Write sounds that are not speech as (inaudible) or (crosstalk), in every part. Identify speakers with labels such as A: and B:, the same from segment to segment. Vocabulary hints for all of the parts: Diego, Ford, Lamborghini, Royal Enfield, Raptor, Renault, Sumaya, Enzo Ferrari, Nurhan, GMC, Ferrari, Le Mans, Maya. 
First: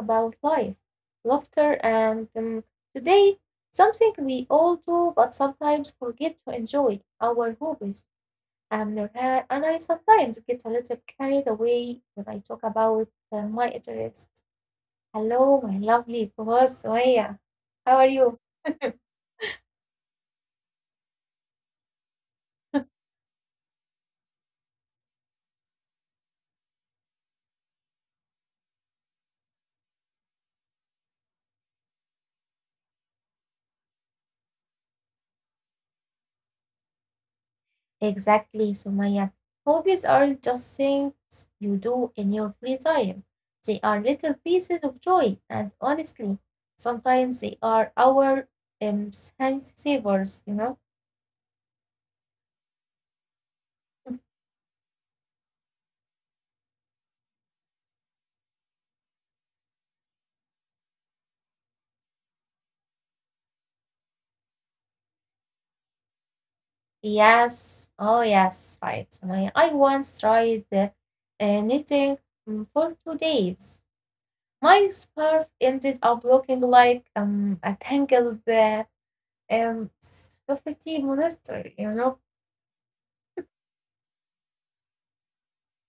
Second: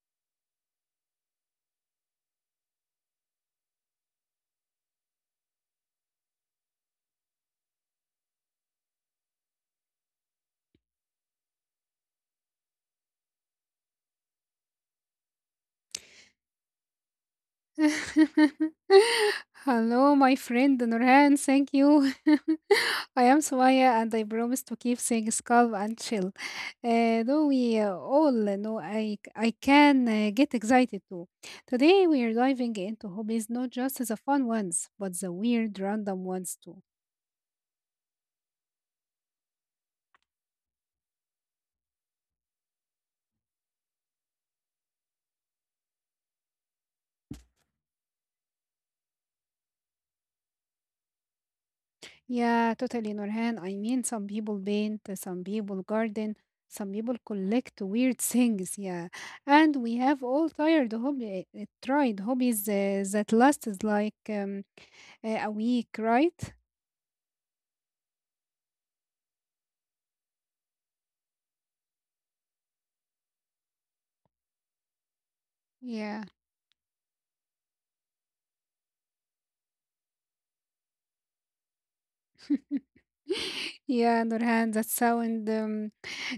A: about life, laughter, and today, something we all do but sometimes forget to enjoy our hobbies. I'm Nurhan, and I sometimes get a little carried away when I talk about my interests. Hello, my lovely boss, Maya. How are
B: (laughs)
A: you?
B: Hello, my friend Nurhan. Thank you. (laughs) I am Sumaya, and I promise to keep things calm and chill. Though we all know I can get excited too. Today we are diving into hobbies, not just the fun ones, but the weird, random ones too.
A: Exactly, Sumaya. Hobbies aren't just things you do in your free time. They are little pieces of joy, and honestly, sometimes they are our um, time savers, you know?
B: Yeah, totally, Nurhan. I mean, some people paint, some people garden, some people collect weird (laughs) things. Yeah, and we have all tired hobby, tried hobbies that lasts like a week, right?
A: Yes, oh yes, right, Sumaya. I once tried knitting for 2 days. My scarf
B: Yeah.
A: ended up looking like a tangled spaghetti monster, you know?
B: (laughs) Yeah, Nurhan, that sound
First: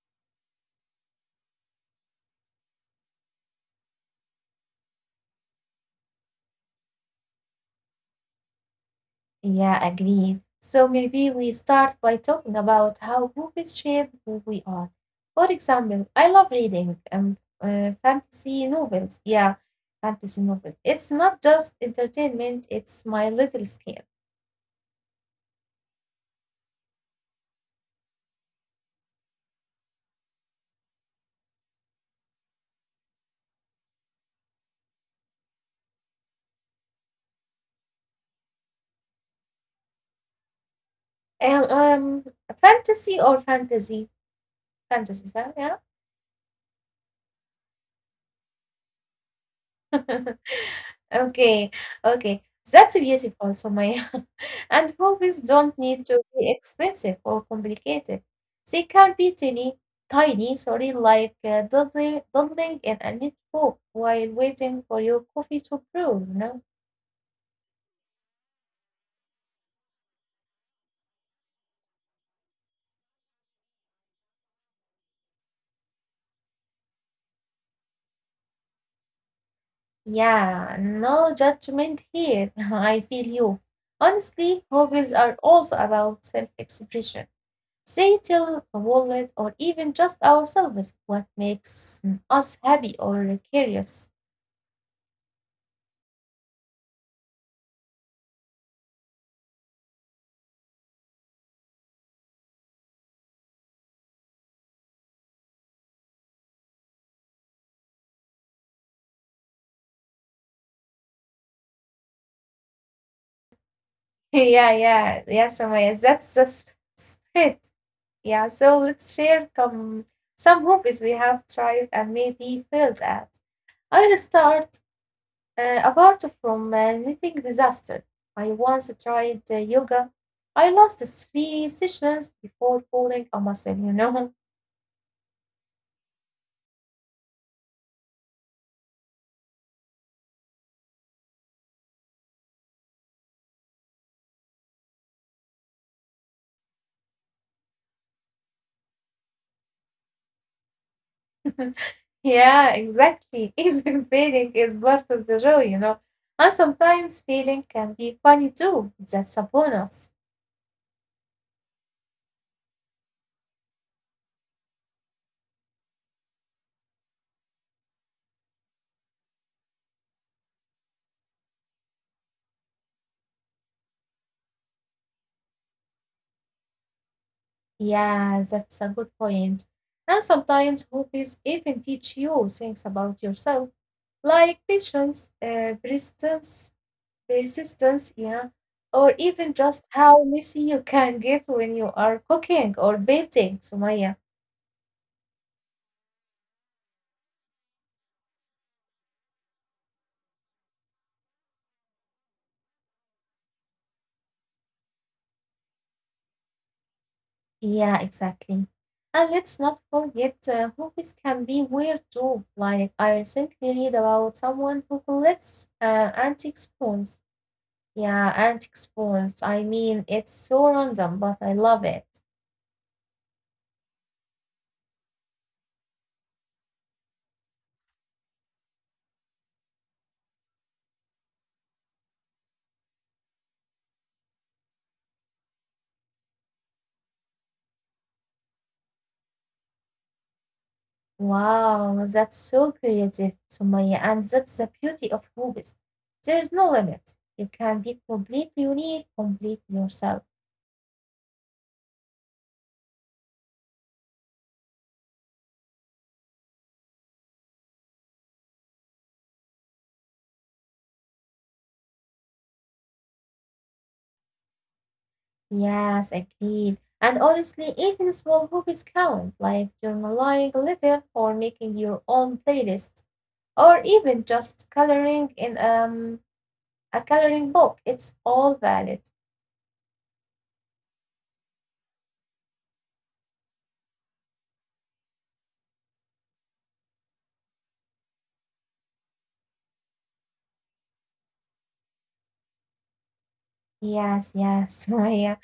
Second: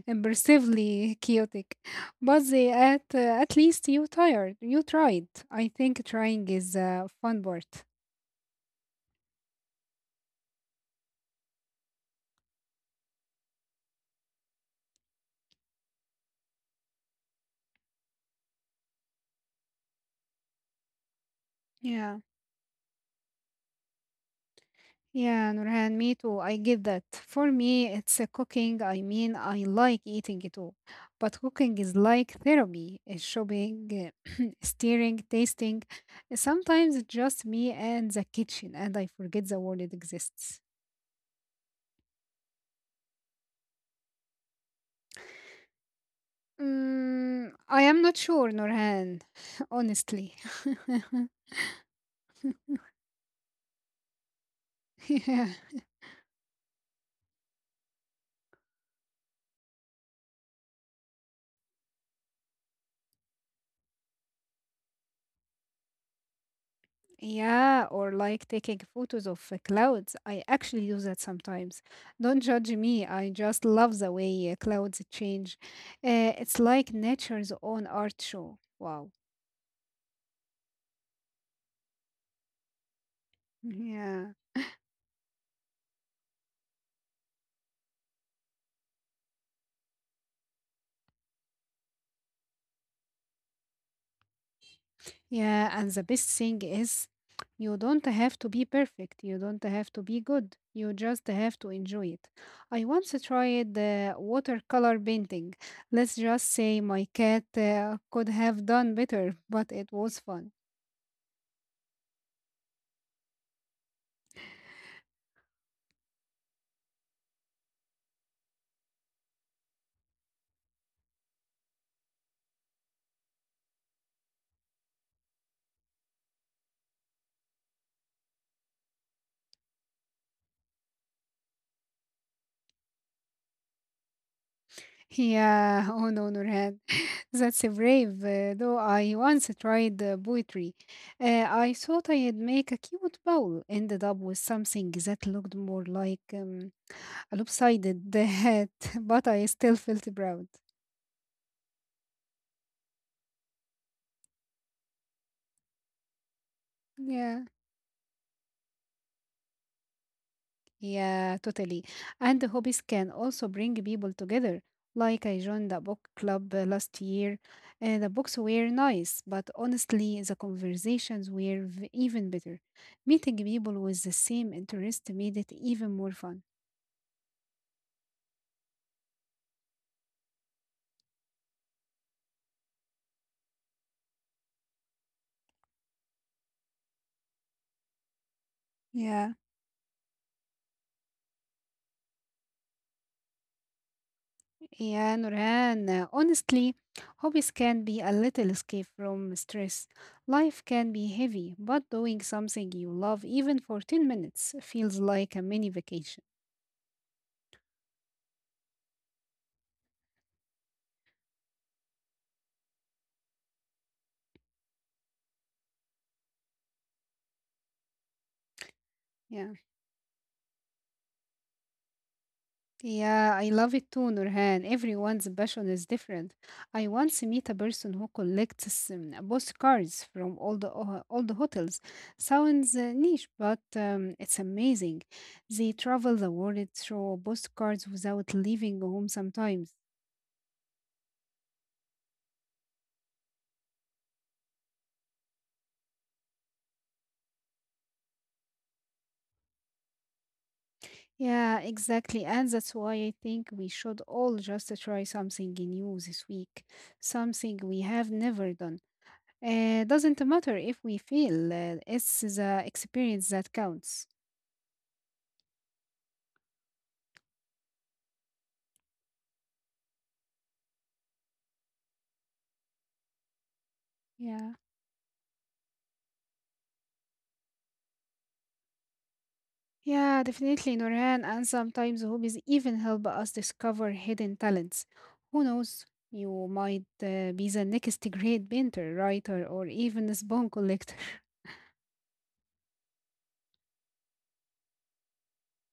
B: impressively chaotic, but they at least you tired. You tried. I think trying is a fun part.
A: Yeah, agree. So maybe we start by talking about how movies shape who we are. For example, I love reading fantasy novels. Yeah, fantasy novels. It's not just
B: Yeah.
A: entertainment, it's my little escape.
B: Yeah, Nurhan, me too. I get that. For me, it's a cooking. I mean, I like eating it too. But cooking is like therapy, shopping, (clears throat) steering, tasting. Sometimes it's just me and the kitchen, and I forget the world it exists.
A: Um, um, Fantasy or fantasy? Fantasy, huh?
B: Mm, I am not sure, Nurhan, (laughs)
A: Yeah?
B: honestly.
A: (laughs) Okay, okay. That's beautiful. So my (laughs) and
B: (laughs)
A: hobbies
B: Yeah.
A: don't need to be expensive or complicated. They can be tiny, sorry, like doodling in a notebook while waiting for your coffee to brew, you know?
B: Yeah, or like taking photos of clouds. I actually do that sometimes. Don't judge me. I just love the way clouds change. It's like nature's own art show. Wow.
A: Yeah, no judgment here. (laughs) I feel you.
B: Yeah.
A: Honestly, hobbies are also about self expression. They tell the world or even just ourselves what makes us happy or curious.
B: Yeah. And the best thing is, you don't have to be perfect. You don't have to be good. You just have to enjoy it. I once tried watercolor painting. Let's just say my cat could have done better, but it was fun.
A: (laughs) Yeah, yeah, yeah, Somaya, that's the spirit. Yeah, so let's share some hobbies we have tried and maybe failed at. I'll start apart from knitting disaster. I once tried yoga. I lost three sessions before pulling a muscle, you know.
B: Yeah, (laughs) oh no, Nurhan, (laughs) that's a brave. Though I once tried poetry, I thought I'd make a cute bowl. Ended up with something that looked more like a lopsided (laughs) hat, but I still felt proud.
A: (laughs) Yeah, exactly. (laughs) Even failing is part of the show, you know. And sometimes
B: Yeah.
A: failing can be funny too. That's a bonus.
B: Yeah, totally. And the hobbies can also bring people together. Like I joined a book club last year, and the books were nice, but honestly, the conversations were even better. Meeting people with the same interest made it even more fun.
A: Yeah, that's a good point. And sometimes hobbies even teach you things about yourself, like patience, persistence, yeah, or
B: Yeah,
A: even just how messy you can get when you are cooking or painting, Sumaya.
B: yeah, Nurhan, honestly, hobbies can be a little escape from stress. Life can be heavy, but doing something you love, even for 10 minutes, feels like a mini vacation.
A: Yeah, exactly. And let's not forget, hobbies can be weird too. Like I recently read about someone who collects antique spoons. Yeah, antique spoons.
B: Yeah.
A: I mean, it's so random, but I love it.
B: Yeah, I love it too, Nurhan. Everyone's passion is different. I once meet a person who collects postcards from all the hotels. Sounds niche, but it's amazing. They travel the world through postcards without leaving home sometimes.
A: Wow, that's so creative, Sumaya, and that's the beauty of movies. There's no limit. You can be completely unique, completely yourself.
B: Yeah, exactly. And that's why I think we should all just try something new this week, something we have never done. Doesn't matter if we fail, it's the experience that counts.
A: Yes, agreed. And honestly, even small movies count, like journaling a little or making your own playlist, or
B: Yeah.
A: even just coloring in a coloring book. It's all valid.
B: Yeah, definitely, Nurhan. And sometimes hobbies even help us discover hidden talents. Who knows? You might be the next great painter, writer, or even a spawn collector. (laughs)
A: Yes, yes, (laughs) Sumaya.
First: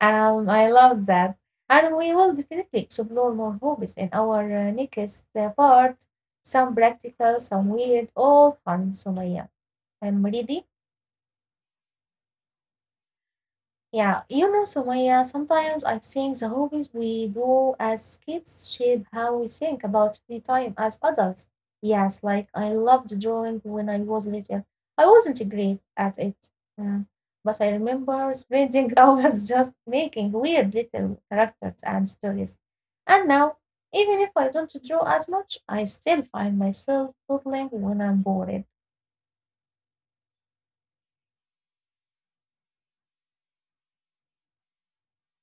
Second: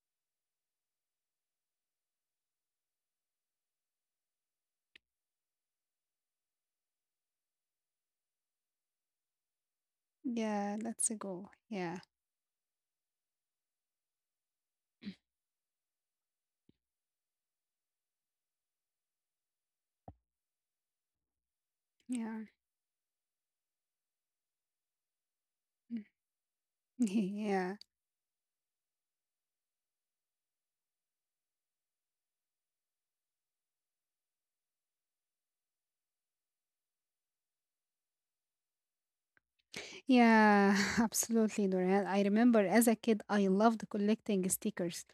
A: I love that. And we will definitely explore more hobbies in our next part. Some practical, some weird, all fun, Sumaya. I'm ready.
B: Yeah, that's a goal. Yeah.
A: Yeah, you know, Sumaya, sometimes I think the hobbies we do as kids shape how we think about free time as adults. Yes, like I
B: Yeah.
A: loved drawing when I was little. I wasn't great at
B: Mm.
A: it, mm, but I
B: (laughs) Yeah.
A: remember spending (laughs) hours just making weird little characters and stories. And now, even if I don't draw as much, I still find myself doodling when I'm bored.
B: Yeah, (laughs) absolutely, Nurhan. I remember as a kid, I loved collecting stickers.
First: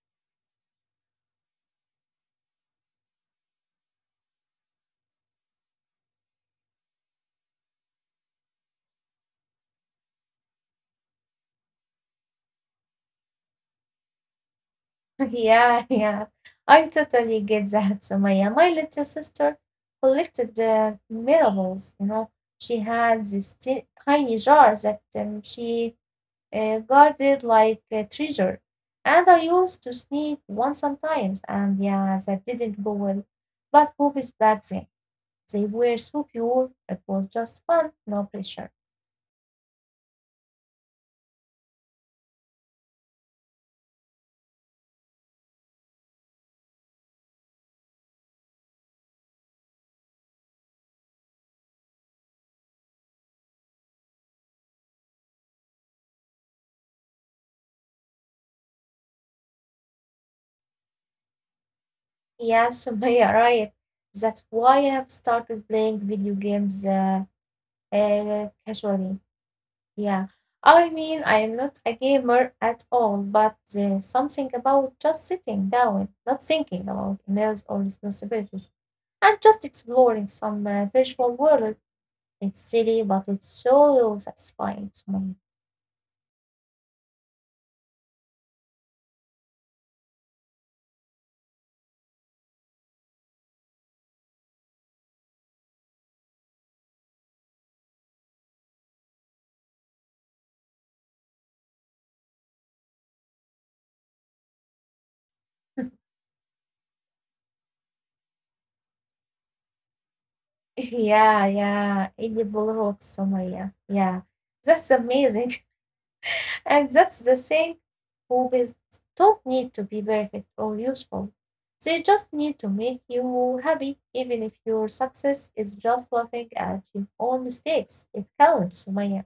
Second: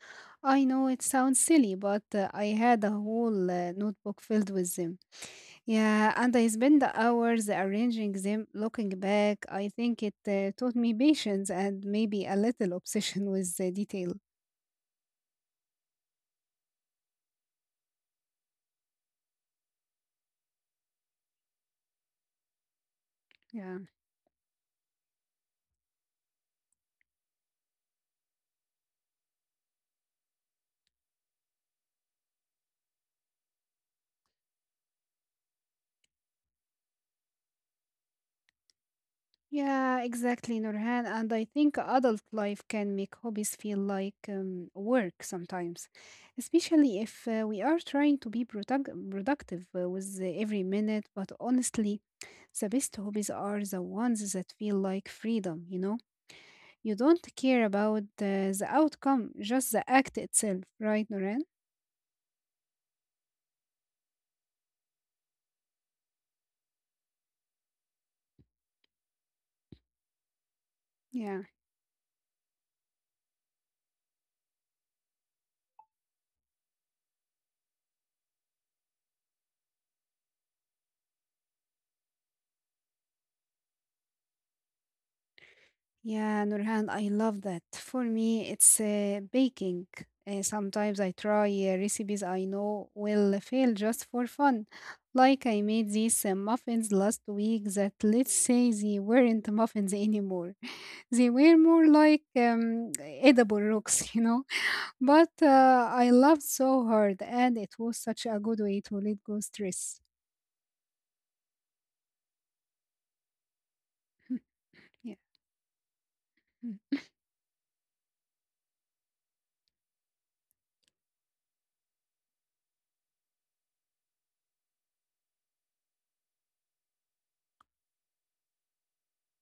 B: I know it sounds silly, but I had a whole notebook filled with them. Yeah, and I spent the hours arranging them. Looking back, I think it taught me patience and maybe a little obsession (laughs) with the detail.
A: (laughs) Yeah, yeah. I totally get that, Sumaya. My little sister collected miracles. You know, she had this
B: Yeah.
A: tiny jar that she guarded like a treasure, and I used to sneak one sometimes. And yeah, that didn't go well. But hope is back then. They were so pure. It was just fun, no pressure.
B: Yeah, exactly, Nurhan. And I think adult life can make hobbies feel like work sometimes, especially if we are trying to be productive with the every minute. But honestly, the best hobbies are the ones that feel like freedom, you know? You don't care about the outcome, just the act itself, right, Nurhan?
A: Yeah, Sumaya, (laughs) right. That's why I have started playing video games casually. Yeah, I mean,
B: Yeah.
A: I'm not a gamer at all, but there's something about just sitting down, not thinking about emails or responsibilities, and just exploring some visual world. It's silly, but it's so satisfying to me.
B: Yeah, Nurhan, I love that. For me, it's baking. Sometimes I try recipes I know will fail just for fun. Like I made these muffins last week that let's say they weren't muffins anymore. (laughs) They were more like edible rocks, you know. (laughs) But I loved so hard and it was such a good way to let go stress.
A: (laughs) Yeah, yeah, edible rocks, Somalia. Yeah, yeah,
B: (laughs)
A: that's amazing. And
B: Mm,
A: that's the thing, hobbies don't need to be perfect or useful. They just need to make you happy, even if your success is just laughing at your own mistakes. It counts, Sumaya.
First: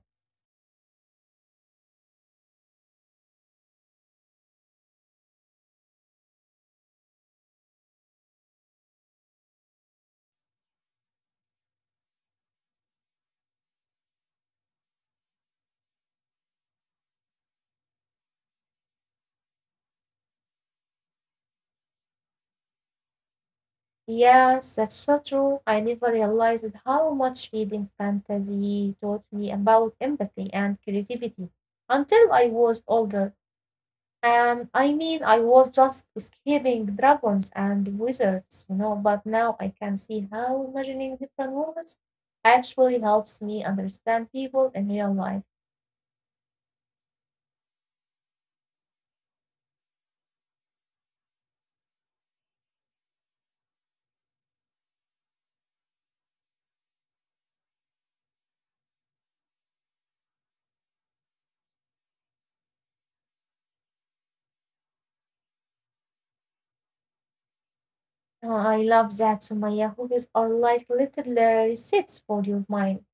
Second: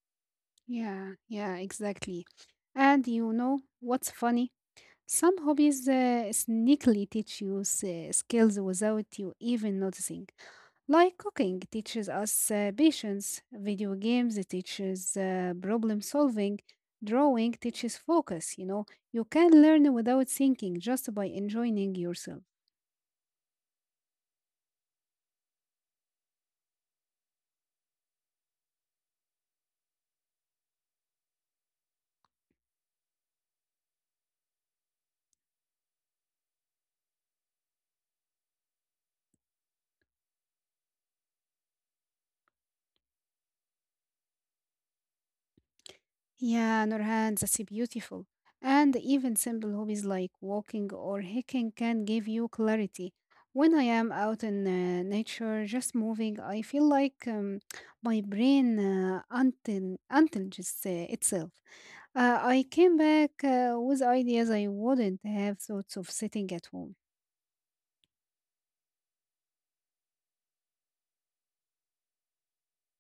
B: yeah, yeah, exactly. And you know what's funny? Some hobbies sneakily teach you skills without you even noticing. Like cooking teaches us patience, video games it teaches problem solving, drawing teaches focus, you know. You can learn without thinking just by enjoying yourself.
A: Yes, that's so true. I never realized how much reading fantasy taught me about empathy and creativity until I was older. I mean, I was just escaping dragons and wizards, you know, but now I can see how imagining different worlds actually helps me understand people in real life.
B: Yeah, Nurhan, that's beautiful. And even simple hobbies like walking or hiking can give you clarity. When I am out in nature, just moving, I feel like my brain until untelges itself. I came back with ideas I wouldn't have thought of sitting at home.
A: Oh, I love that, Sumaya. Hobbies are like little resets for your mind.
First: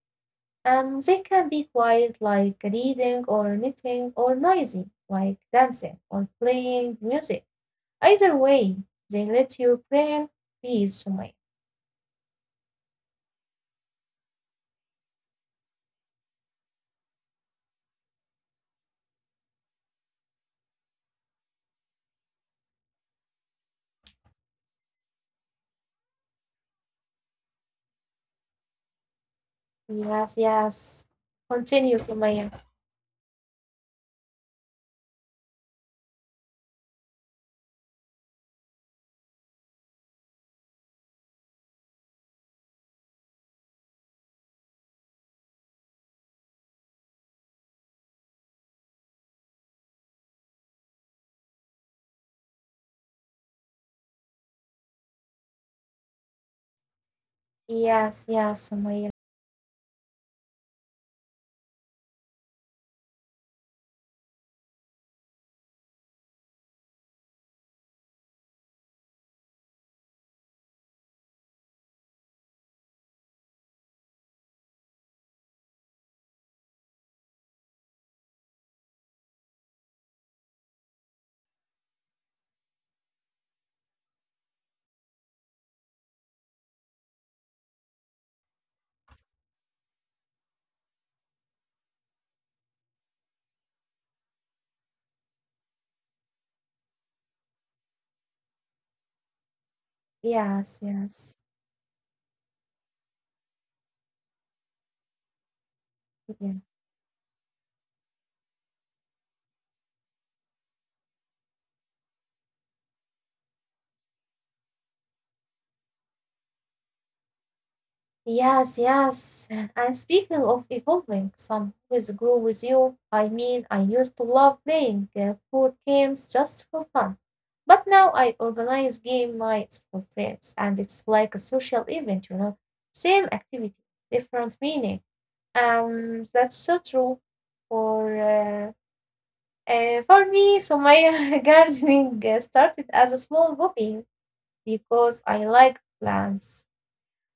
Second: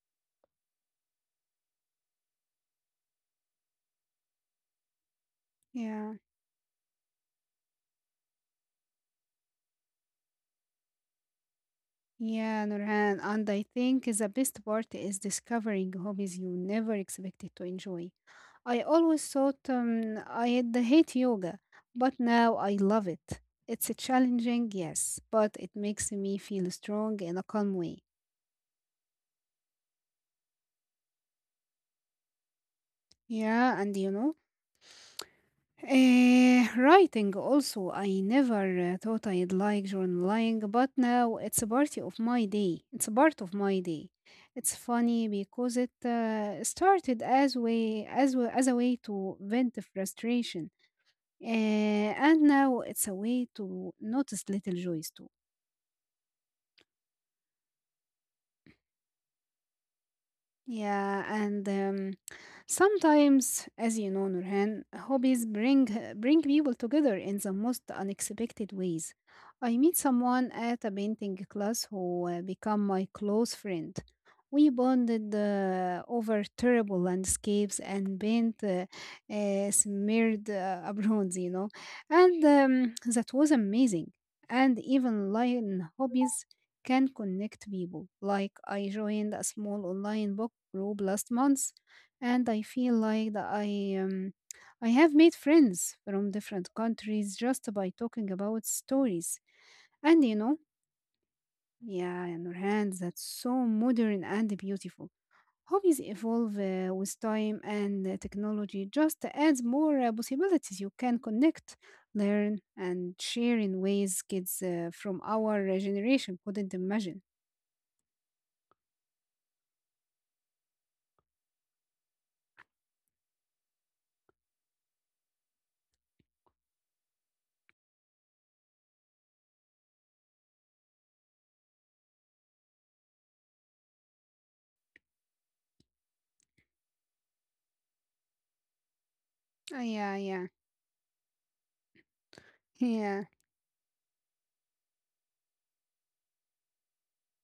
A: They can be quiet, like reading or knitting, or noisy, like dancing
B: Yeah,
A: or playing music. Either way, they let your brain be, Sumaya.
B: yeah, Nurhan. And I think the best part is discovering hobbies you never expected to enjoy. I always thought I'd hate yoga, but now I love it. It's challenging, yes, but it makes me feel strong in a calm way.
A: Yes, yes. Continue, Sumaya.
B: Yeah, and you know, writing also. I never thought I'd like journaling, but now it's a part of my day. It's a part of my day. It's funny because it started as as a way to vent frustration. And now it's a way to notice little joys too.
A: Yes, yes, Sumaya.
B: Yeah, and sometimes, as you know, Nurhan, hobbies bring people together in the most unexpected ways. I meet someone at a painting class who become my close friend. We bonded over terrible landscapes and paint smeared (laughs) abroad, you know, and that was amazing. And even line hobbies can connect people. Like, I joined a small online book group last month, and I feel like that I have made friends from different countries just by talking about stories. And you know,
A: Yes, yes.
B: yeah, Nurhan, that's so modern and beautiful. Hobbies evolve
A: Yeah.
B: with time, and technology just adds more possibilities. You can connect, learn, and share in ways kids from our generation couldn't imagine.
A: Yes, yes. And speaking of evolving, some hobbies grow with you. I mean, I used to love playing board games just for fun. But now I organize game nights for friends, and it's like a social event, you know. Same activity, different meaning. That's so true. For uh,
B: Oh, yeah,
A: for
B: yeah,
A: me, so my (laughs) gardening started as a
B: yeah,
A: small hobby, because I liked plants,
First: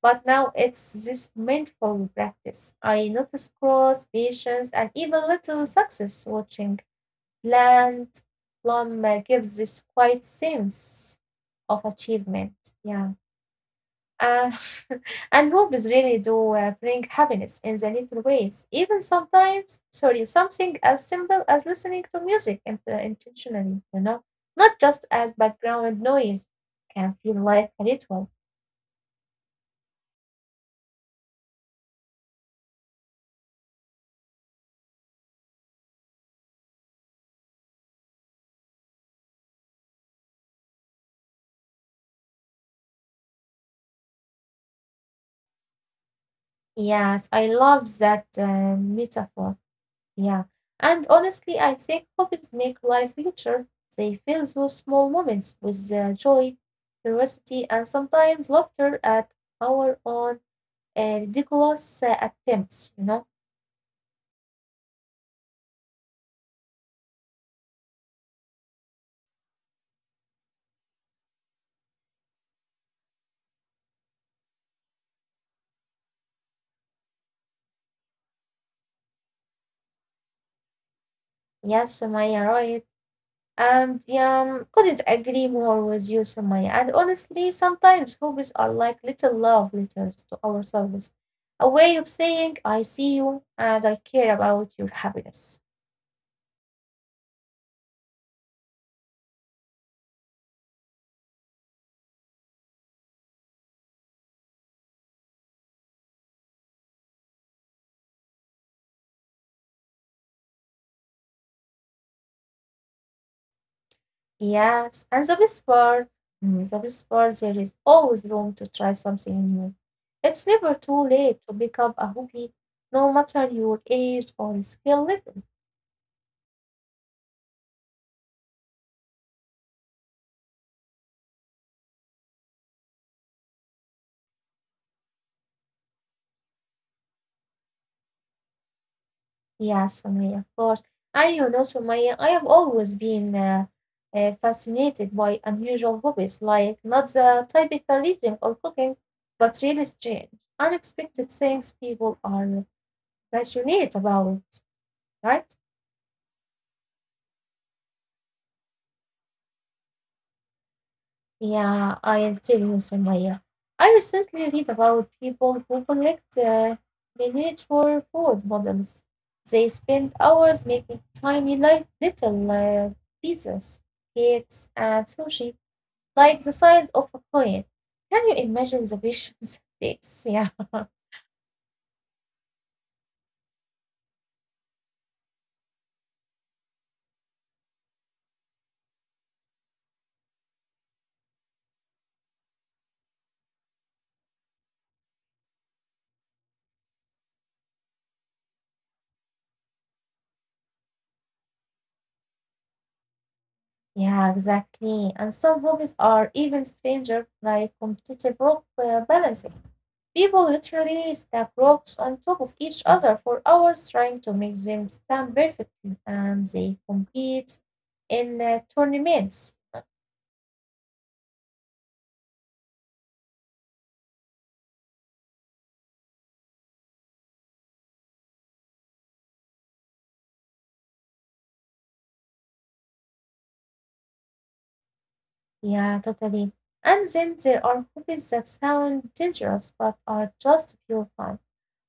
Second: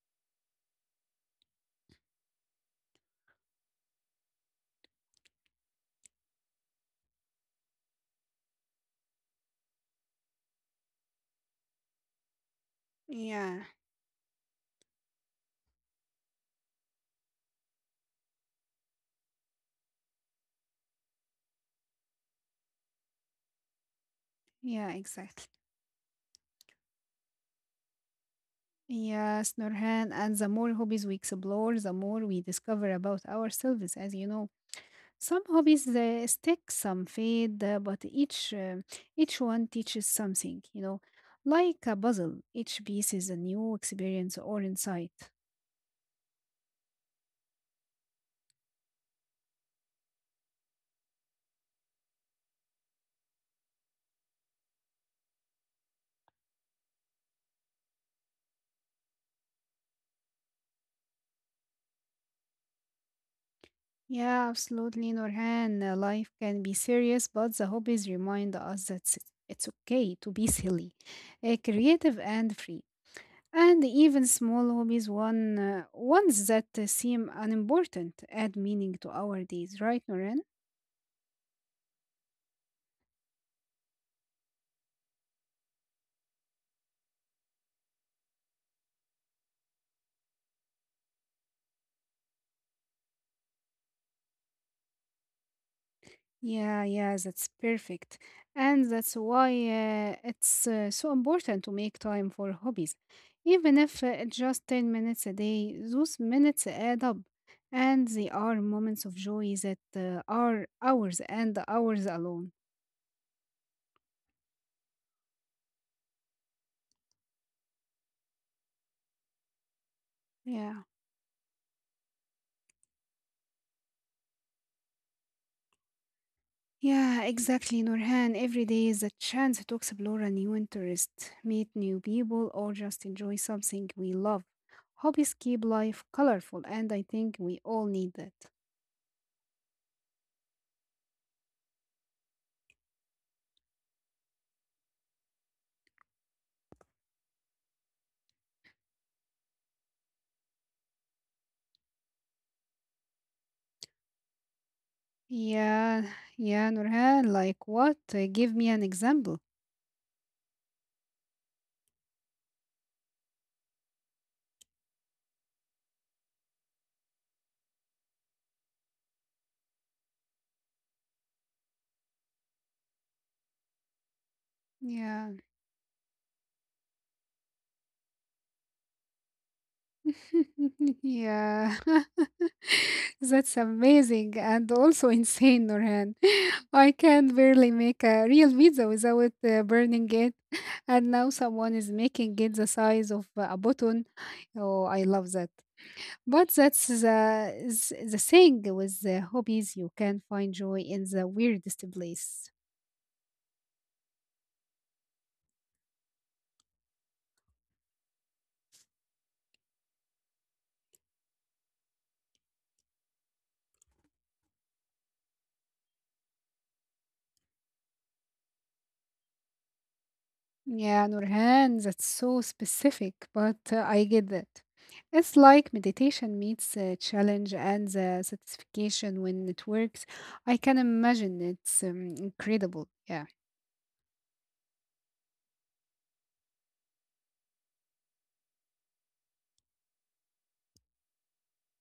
A: but now it's this mindful practice. I notice growth, patience, and even little success watching plant plum gives this quiet sense of achievement. Yeah.
B: yeah,
A: Uh, (laughs) and hobbies really do bring happiness in the little ways, even sometimes, sorry, something as simple as listening to music intentionally, you know, not
B: yeah,
A: just as
B: exactly.
A: background noise, can feel like a ritual.
B: Yes, Nurhan, and the more hobbies we explore, the more we discover about ourselves. As you know, some hobbies stick, some fade, but each each one teaches something. You know, like a puzzle, each piece is a new experience or insight.
A: Yes, I love that metaphor. Yeah. And honestly, I think hobbies make life richer. They fill those small moments with joy, curiosity, and sometimes laughter at our own ridiculous attempts, you know?
B: Yeah, absolutely, Nurhan. Life can be serious, but the hobbies remind us that it's okay to be silly, creative, and free. And even small hobbies, ones that seem unimportant, add meaning to our days, right, Nurhan?
A: Yes, Sumaya, right. And yeah, couldn't agree more with you, Sumaya. And honestly, sometimes hobbies are like little love letters to ourselves, a way of saying, I see you and I care about your happiness.
B: Yeah, yeah, that's perfect. And that's why it's so important to make time for hobbies. Even if it's just 10 minutes a day, those minutes add up. And they are moments of joy that are hours and hours alone.
A: Yes, and the best part, the best part, there is always room to try something new. It's
B: Yeah.
A: never too late to pick up a hobby, no matter your age or skill level.
B: Yeah, exactly, Nurhan. Every day is a chance to explore a new interest, meet new people, or just enjoy something we love. Hobbies keep life colorful, and I think we all need that.
A: Yes, Sumaya, of course. And you know, Sumaya, I have always been fascinated by unusual hobbies, like not the typical reading or cooking, but really strange, unexpected things people are passionate about, right?
B: Yeah, yeah, Nurhan, like what? Give me an example.
A: Yeah, I'll tell you, Sumaya. I recently read about people who collect miniature food models. They spend hours making tiny, like little pizzas, cakes, and
B: Yeah.
A: sushi, like the size of a coin. Can you imagine the visions (laughs) it takes? Yeah, (laughs)
B: (laughs) Yeah. (laughs) That's amazing and also insane, Nurhan. (laughs) I can barely make a real pizza without burning it. (laughs) And now someone is making it the size of a button. Oh, I love that. But that's the, is the thing with the hobbies. You can find joy in the weirdest place.
A: yeah, exactly. And some hobbies are even stranger, like competitive rock balancing. People literally stack rocks on top of each other for hours trying to make them stand perfectly, and they compete in tournaments.
B: Yeah, Nurhan, that's so specific, but I get that. It's like meditation meets a challenge and the satisfaction when it works. I can imagine it's incredible. Yeah,
A: Yeah, totally. And then there are hobbies that sound dangerous but are just pure fun,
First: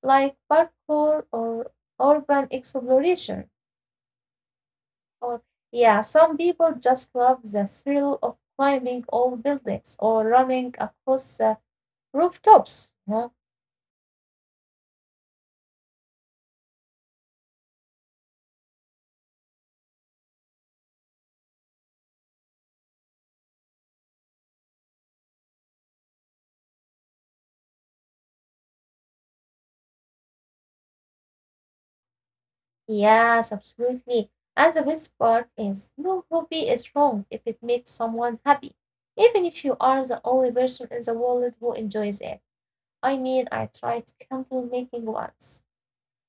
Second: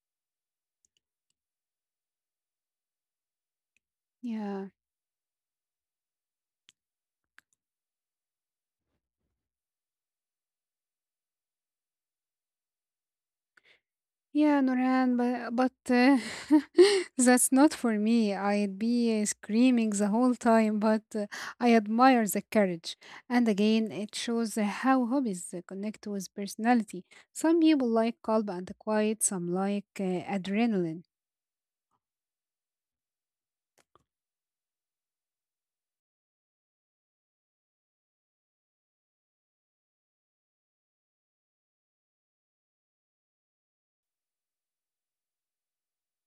A: like parkour or urban exploration.
B: yeah.
A: Or, yeah, some people just love the thrill of climbing old buildings or running across rooftops. You
B: Yeah, Nurhan, but (laughs) that's not for me. I'd be screaming the whole time, but I admire the courage. And again, it shows how hobbies connect with personality. Some people like calm and quiet, some like adrenaline.
A: yes, absolutely. And the best part is no hobby is wrong if it makes someone happy, even if you are the only person in the world who enjoys it. I mean, I tried candle making once.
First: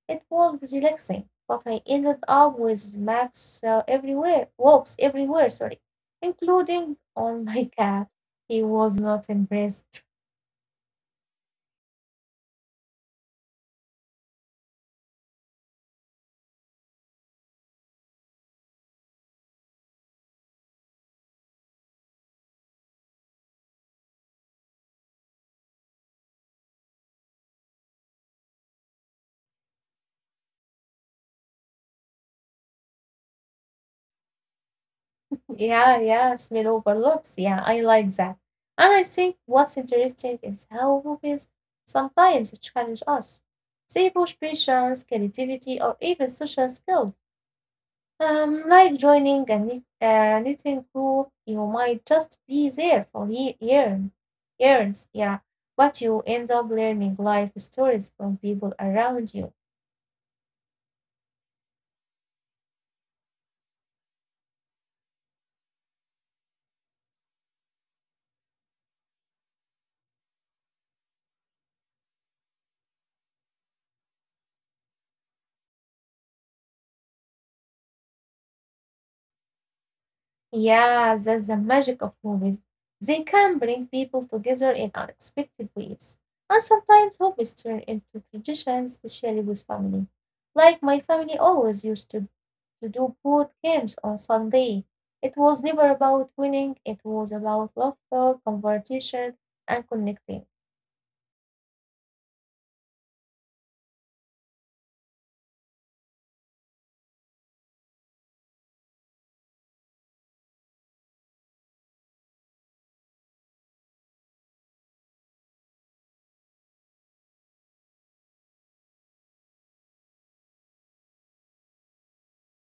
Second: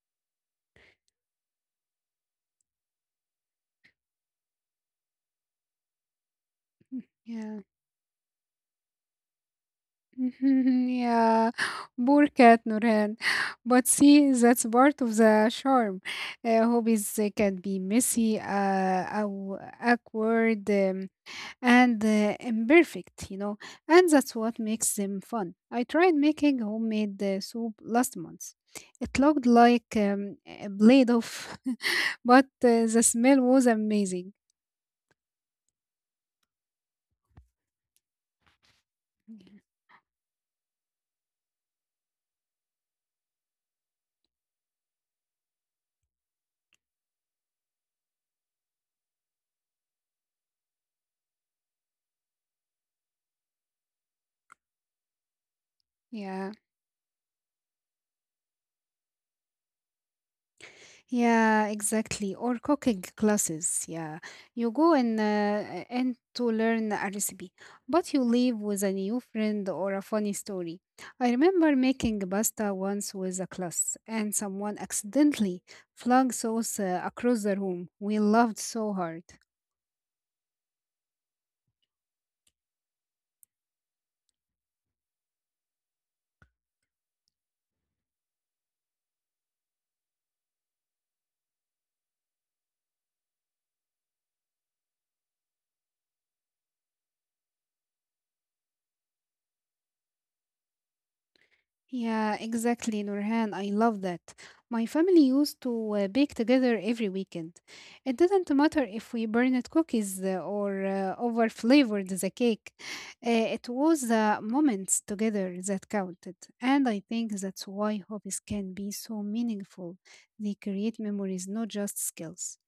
A: It was relaxing, but I ended up with marks everywhere, walks everywhere, sorry, including on
B: Yeah.
A: my cat. He was not impressed.
B: (laughs) Yeah, poor cat Nurhan. But see, that's part of the charm. Hobbies can be messy, awkward. And imperfect, you know, and that's what makes them fun. I tried making homemade soup last month. It looked like a blade of, (laughs) but the smell was amazing.
A: Yeah, yeah, smell overlaps. Yeah, I like that. And I think what's interesting is how movies sometimes challenge us. They push patience, creativity, or even social skills. Like joining a knit, a knitting crew, you might just be there for years, yeah, but you
B: Yeah,
A: end up learning life stories from people around you.
B: yeah, exactly. Or cooking classes. Yeah, you go and to learn a recipe, but you leave with a new friend or a funny story. I remember making pasta once with a class, and someone accidentally flung sauce across the room. We laughed so hard.
A: Yeah, that's the magic of movies. They can bring people together in unexpected ways. And sometimes hobbies turn into traditions, especially with family. Like my family always used to do board games on Sunday. It was never about winning, it was about laughter, conversation, and connecting.
B: Yeah, exactly, Nurhan. I love that. My family used to bake together every weekend. It didn't matter if we burned cookies or over flavored the cake. It was the moments together that counted. And I think that's why hobbies can be so meaningful. They create memories, not just skills.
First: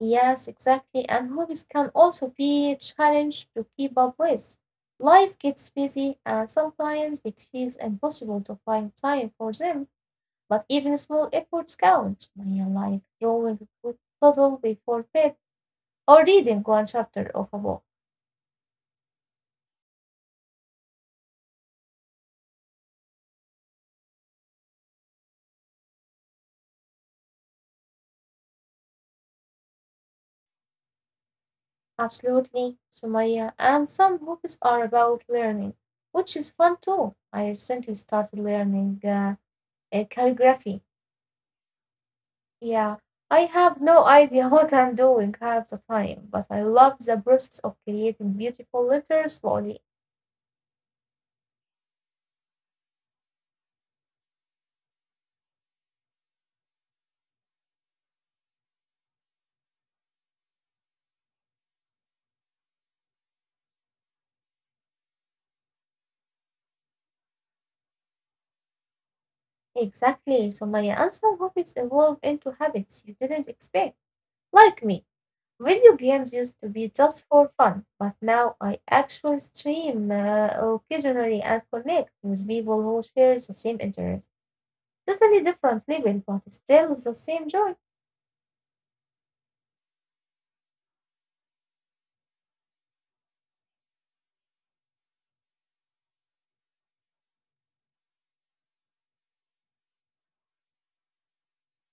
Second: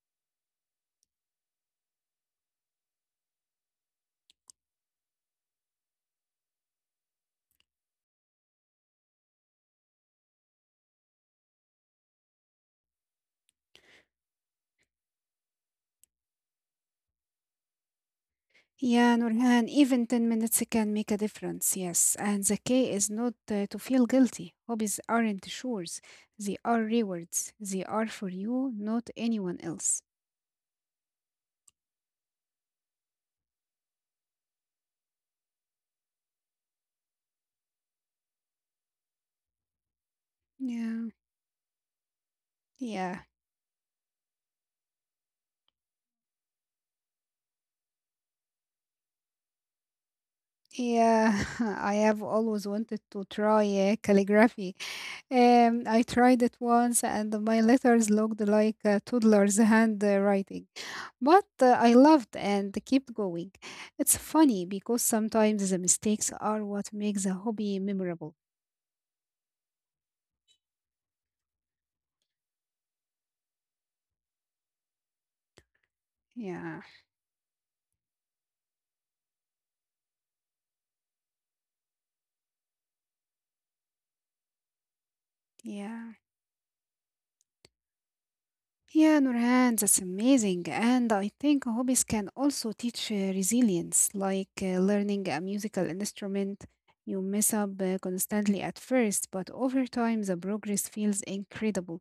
A: Yes, exactly. And hobbies can also be a challenge to keep up with. Life gets busy, and sometimes it feels impossible to find time for them. But even small efforts count, Maya, like drawing a quick puddle before bed or reading one chapter of a book.
B: Yeah, Nurhan, even 10 minutes can make a difference, yes. And the key is not to feel guilty. Hobbies aren't chores, they are rewards. They are for you, not anyone else.
A: Absolutely, Sumaya. And some books are about learning, which is fun too. I recently started learning calligraphy.
B: Yeah,
A: Yeah,
B: yeah,
A: I have no (laughs) idea what I'm doing half the time, but I love the process of creating beautiful letters slowly.
B: yeah. (laughs) I have always wanted to try calligraphy. I tried it once, and my letters looked like a toddler's (laughs) handwriting. But I loved and kept going. It's funny because sometimes the mistakes are what makes a hobby memorable.
A: Exactly, Sumaya. And some hobbies evolve into habits you didn't expect, like me. Video games used to
B: Yeah,
A: be just for fun, but now I actually stream occasionally and connect with people who share the same interest. Totally different
B: yeah.
A: level, but still the same joy.
B: Yeah, Nurhan, that's amazing. And I think hobbies can also teach resilience, like learning a musical instrument. You mess up constantly at first, but over time the progress feels incredible.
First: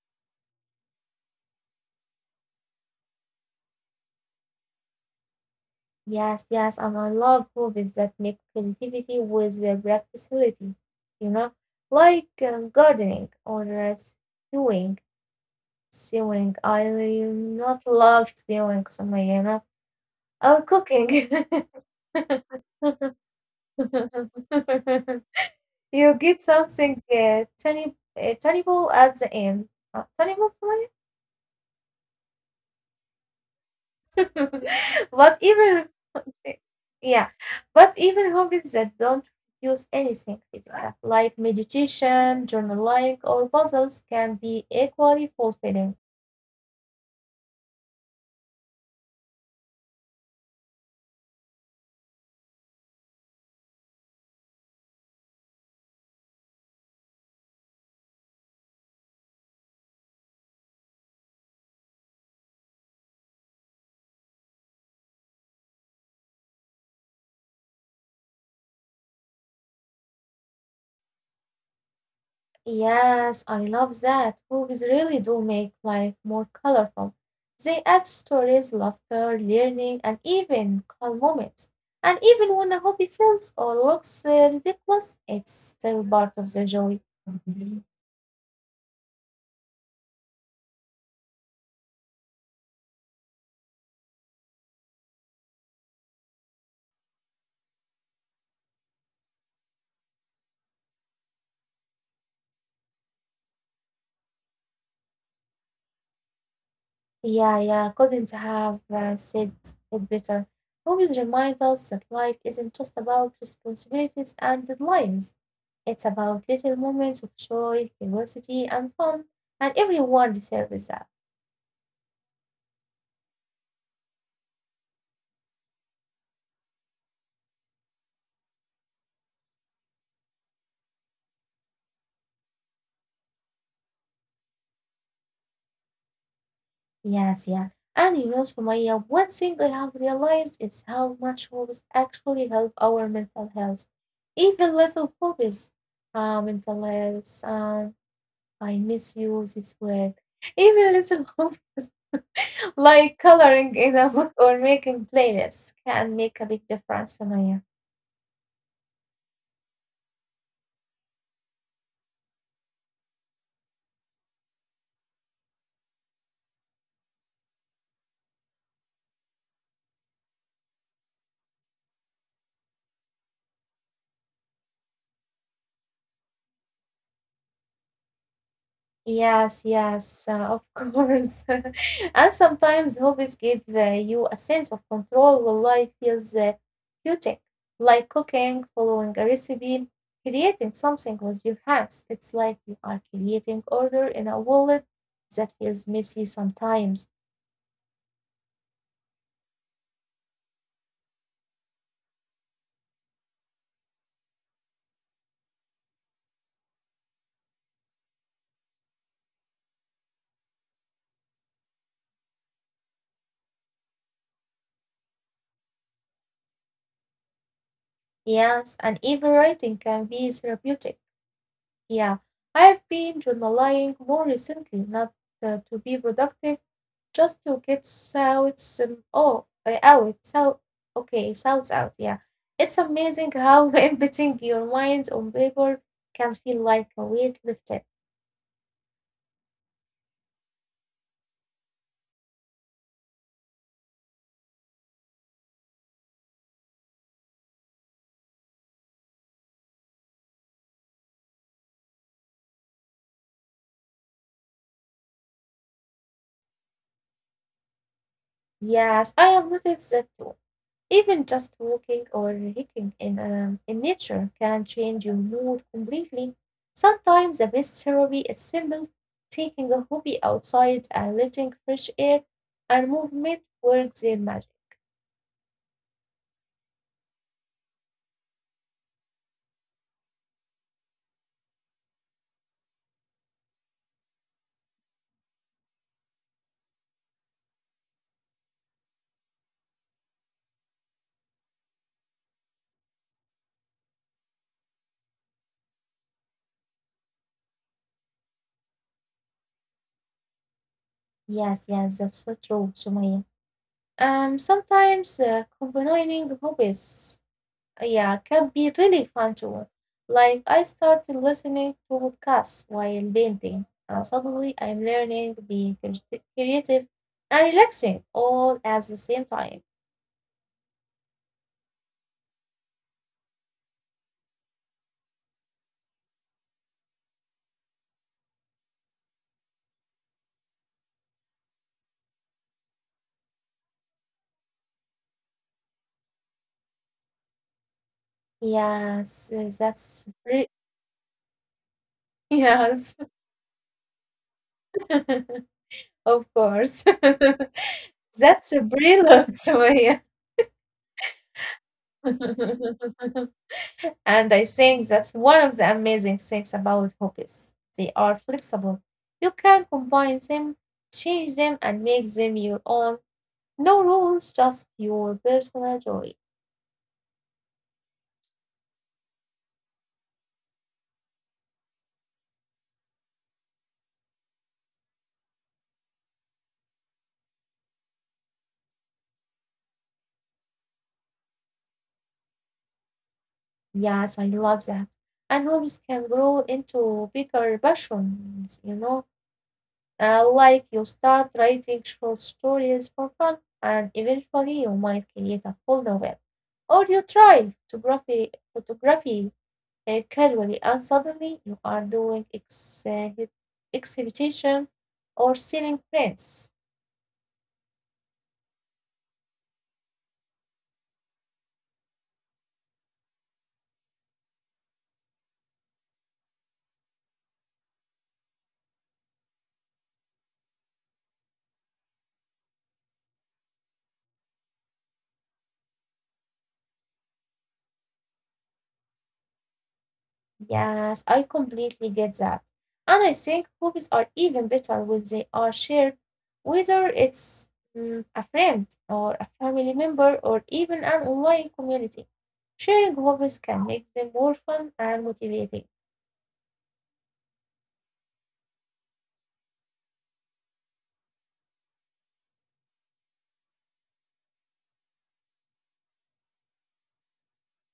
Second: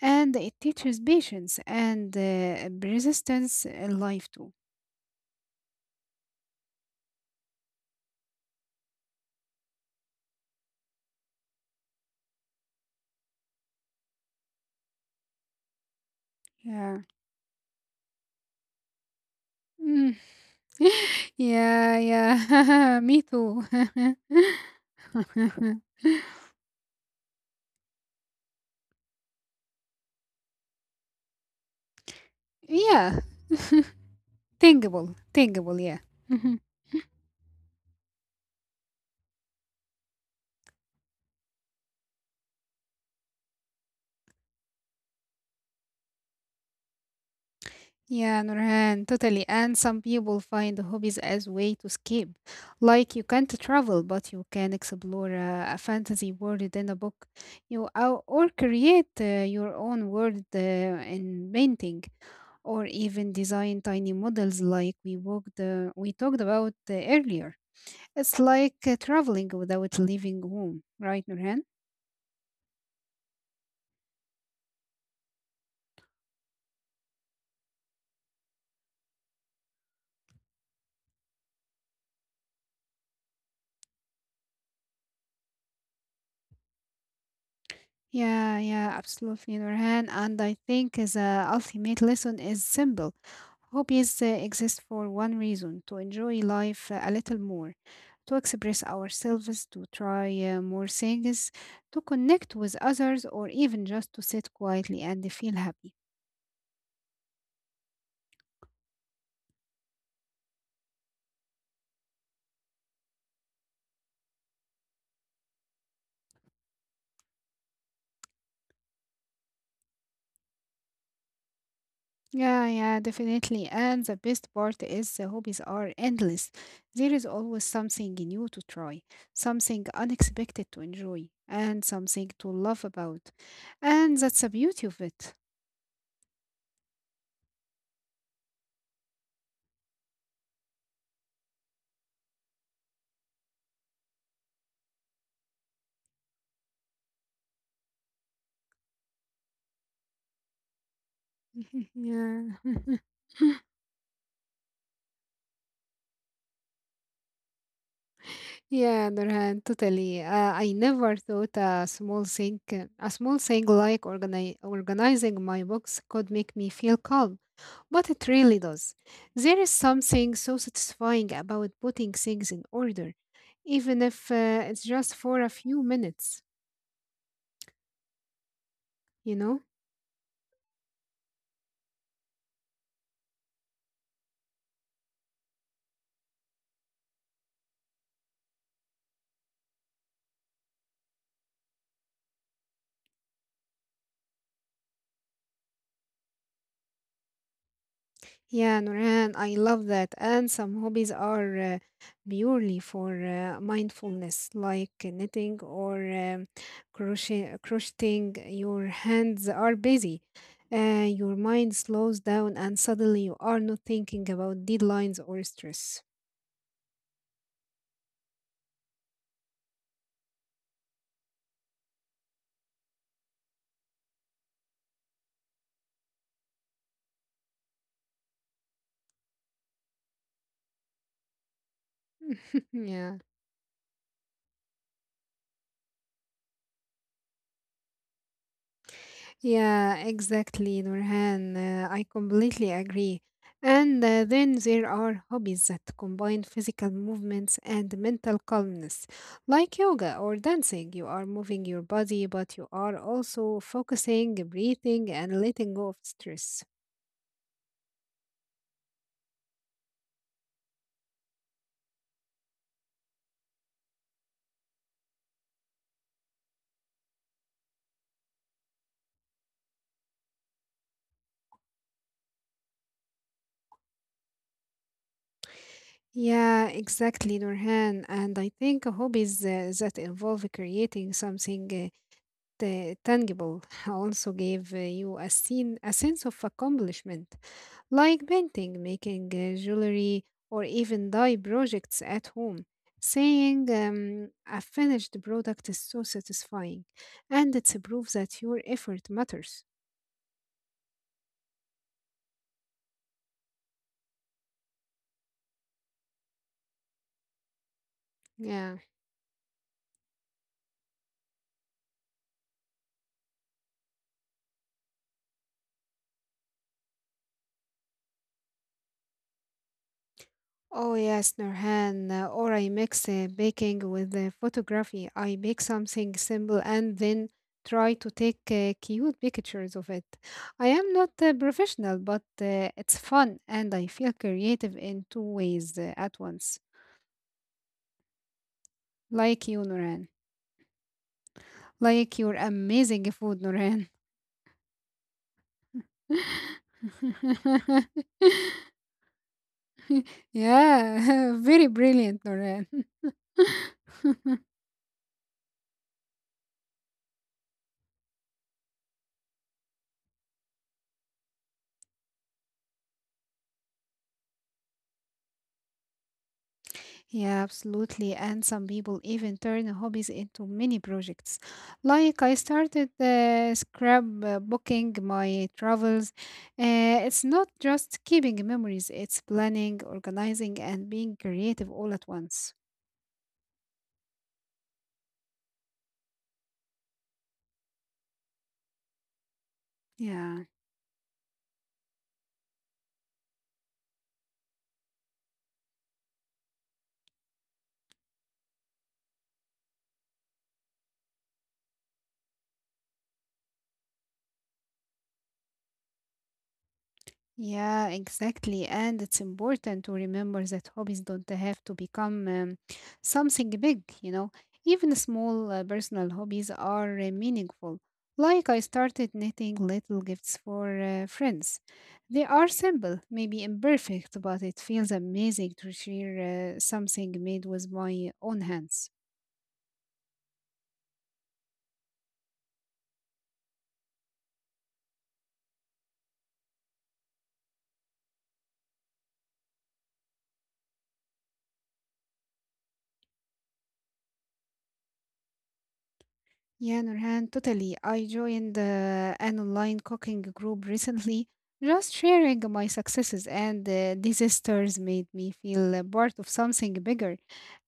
B: And it teaches patience and resistance in life too.
A: Yes, yes, and I love movies that make creativity with practicality, you know, like gardening or sewing. Sewing, I
B: Yeah.
A: really not love sewing, so you know,
B: Mm.
A: or
B: (laughs)
A: cooking.
B: Yeah, yeah. (laughs) Me too.
A: (laughs)
B: (laughs)
A: You get something tangible at the end. Tangible, sorry.
B: Yeah. (laughs) Thinkable,
A: (laughs) But
B: thinkable, yeah.
A: even,
B: (laughs) Mhm.
A: eh, yeah, but even hobbies that don't use anything physical, like meditation, journaling, or puzzles, can be equally fulfilling.
B: Yeah, Nurhan, totally. And some people find hobbies as way to escape. Like you can't travel, but you can explore a fantasy world in a book. You or create your own world in painting, or even design tiny models like we talked about earlier. It's like traveling without leaving home, right, Nurhan?
A: Yes, I love that. Movies really do make life more colorful. They add stories, laughter, learning, and even calm moments. And even when a hobby fails or looks ridiculous, it's still part of the joy. Mhm.
B: Yeah, yeah, absolutely, Nurhan. And I think the ultimate lesson is simple. Hobbies exist for one reason to enjoy life a little more, to express ourselves, to try more things, to connect with others, or even just to sit quietly and feel happy.
A: Yeah, yeah, couldn't have said it better. Movies remind us that life isn't just about responsibilities and deadlines. It's about little moments of joy, curiosity, and fun, and everyone deserves that.
B: Yeah, yeah, definitely. And the best part is the hobbies are endless. There is always something new to try, something unexpected to enjoy, and something to love about. And that's the beauty of it.
A: Yes, yeah. And you know, Sumaya, one thing I have realized is how much hobbies actually help our mental health. Even little hobbies, mental health, I miss you this word. Even little (laughs) hobbies
B: (laughs) Yeah, (laughs)
A: like coloring in a book or making playlists can make a big difference, Sumaya.
B: yeah, Nurhan, totally. I never thought a small thing like organizing my books could make me feel calm, but it really does. There is something so satisfying about putting things in order even if it's just for a few minutes, you
A: Yes,
B: know?
A: yes, of course. (laughs) And sometimes hobbies give you a sense of control while life feels chaotic, like cooking, following a recipe, creating something with your hands. It's like you are creating order in a wallet that feels messy sometimes.
B: Yeah, Nurhan, I love that. And some hobbies are purely for mindfulness, like knitting or crocheting. Your hands are busy. Your mind slows down, and suddenly you are not thinking about deadlines or stress.
A: Yes, and even writing can be therapeutic. Yeah, I've been journaling more recently, not to be productive. Just to get South out South, okay, South out, yeah. It's
B: (laughs) Yeah.
A: amazing how (laughs) embedding your mind on paper can feel like a weight lifted.
B: Yeah, exactly, Nurhan. I completely agree. And then there are hobbies that combine physical movements and mental calmness, like yoga or dancing. You are moving your body, but you are also focusing, breathing, and letting go of stress.
A: Yes, I have noticed that too. Even just walking or hiking in nature can change your mood completely. Sometimes the best therapy is simple, taking a hobby outside and letting fresh air and movement work their magic.
B: Yeah, exactly, Nurhan. And I think hobbies that involve creating something tangible (laughs) also gave you a sense of accomplishment, like painting, making jewelry, or even dye projects at home. Saying a finished product is so satisfying, and it's a proof that your effort matters.
A: Yes, yes, that's so true, Sumaya. Sometimes combining hobbies, yeah, can be
B: Yeah.
A: really fun too. Like I started listening to podcasts while painting, and suddenly I'm learning, being creative, and relaxing all at the same time.
B: Oh yes, Nurhan. Or I mix baking with photography. I bake something simple and then try to take cute pictures of it. I am not professional, but it's fun and I feel creative in two ways at once.
A: Yes,
B: Like you, Nurhan. Like
A: (laughs)
B: your
A: yes,
B: amazing food, Nurhan.
A: (laughs) of course. (laughs) That's a
B: (laughs)
A: brilliant way.
B: Yeah, (laughs) very brilliant, Nurhan.
A: (laughs) And I
B: (laughs)
A: think that's one of the amazing things about hobbies. They are flexible. You can combine them, change them, and make them your own. No rules, just your personal joy.
B: Yeah, absolutely. And some people even turn hobbies into mini projects. Like I started scrapbooking my travels. It's not just keeping memories, it's planning, organizing, and being creative all at once.
A: Yes, I love that. And hobbies can grow into bigger passions, you know.
B: Yeah.
A: Like you start writing short stories for fun, and eventually you might create a full novel. Or you try photography casually, and suddenly you are doing exhibition or selling prints.
B: Yeah, exactly. And it's important to remember that hobbies don't have to become something big, you know. Even small personal hobbies are meaningful. Like I started knitting little gifts for friends. They are simple, maybe imperfect, but it feels amazing to share something made with my own hands.
A: Yes, I completely get that. And I think hobbies are even better when they are shared, whether it's a friend or a family member or even an online community. Sharing hobbies can make them more fun and motivating.
B: Yeah, no, Nurhan, totally. I joined an online cooking group recently. Just sharing my successes and disasters made me feel a part of something bigger,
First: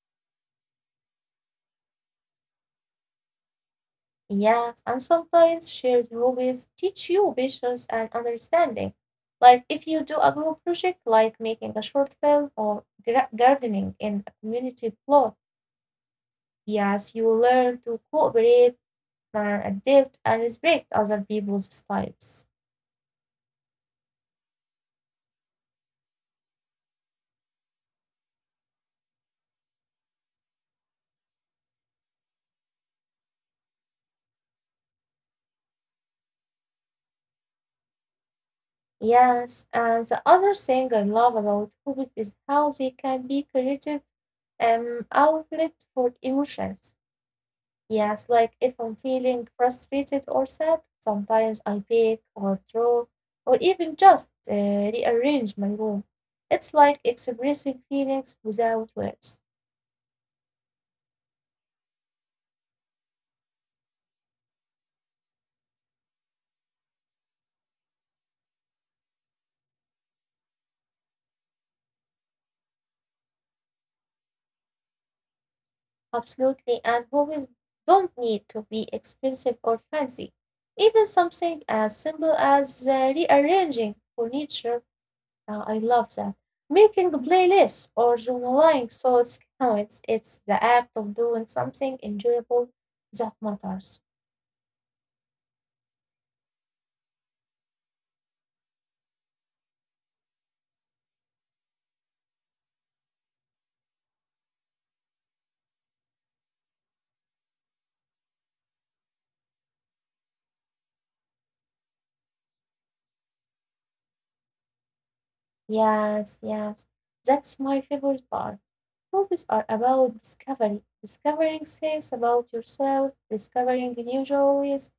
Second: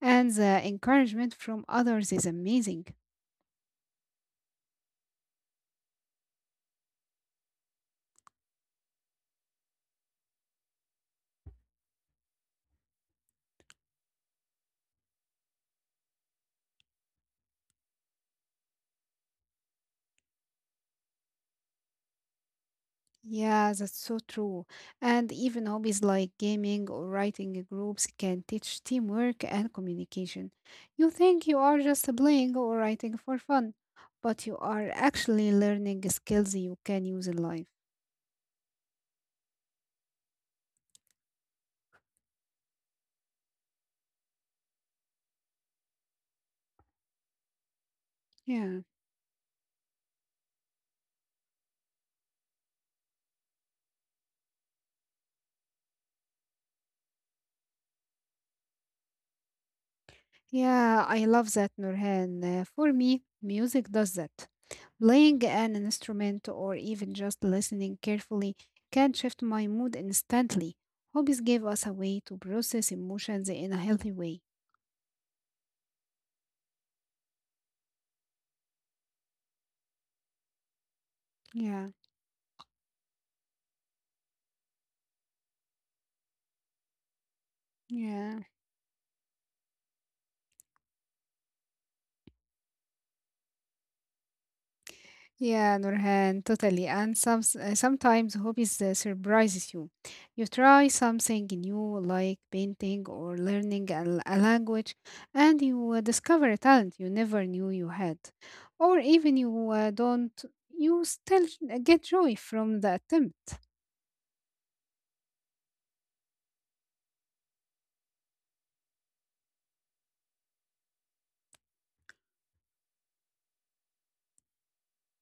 B: and the encouragement from others is amazing.
A: Yes, and sometimes shared hobbies teach you patience and understanding. Like if you do a group project like making a short film or gardening in a community plot, yes, you will learn to cooperate and adapt and respect other people's styles.
B: Yeah, that's so true. And even hobbies like gaming or writing groups can teach teamwork and communication. You think you are just playing or writing for fun, but you are actually learning skills you can use in life.
A: Yes, and the other thing I love about hobbies is how they can be creative outlet for emotions. Yes, like if
B: Yeah.
A: I'm feeling frustrated or sad, sometimes I bake or draw or even just rearrange my room. It's like expressing feelings without words.
B: Yeah, I love that, Nurhan. For me, music does that. Playing an instrument or even just listening carefully can shift my mood instantly. Hobbies give us a way to process emotions in a healthy way.
A: Absolutely, and hobbies don't need to be expensive or fancy. Even something
B: Yeah,
A: as simple as rearranging furniture, I love that. Making playlists or
B: yeah.
A: journaling thoughts counts. It's the act of doing something enjoyable that matters.
B: Yeah, Nurhan, totally. And sometimes hobbies surprises you. You try something new, like painting or learning a language, and you discover a talent you never knew you had. Or even you don't, you still get joy from the attempt.
A: Yes, yes, that's my favorite part. Movies are about discovery, discovering things about yourself, discovering new joys,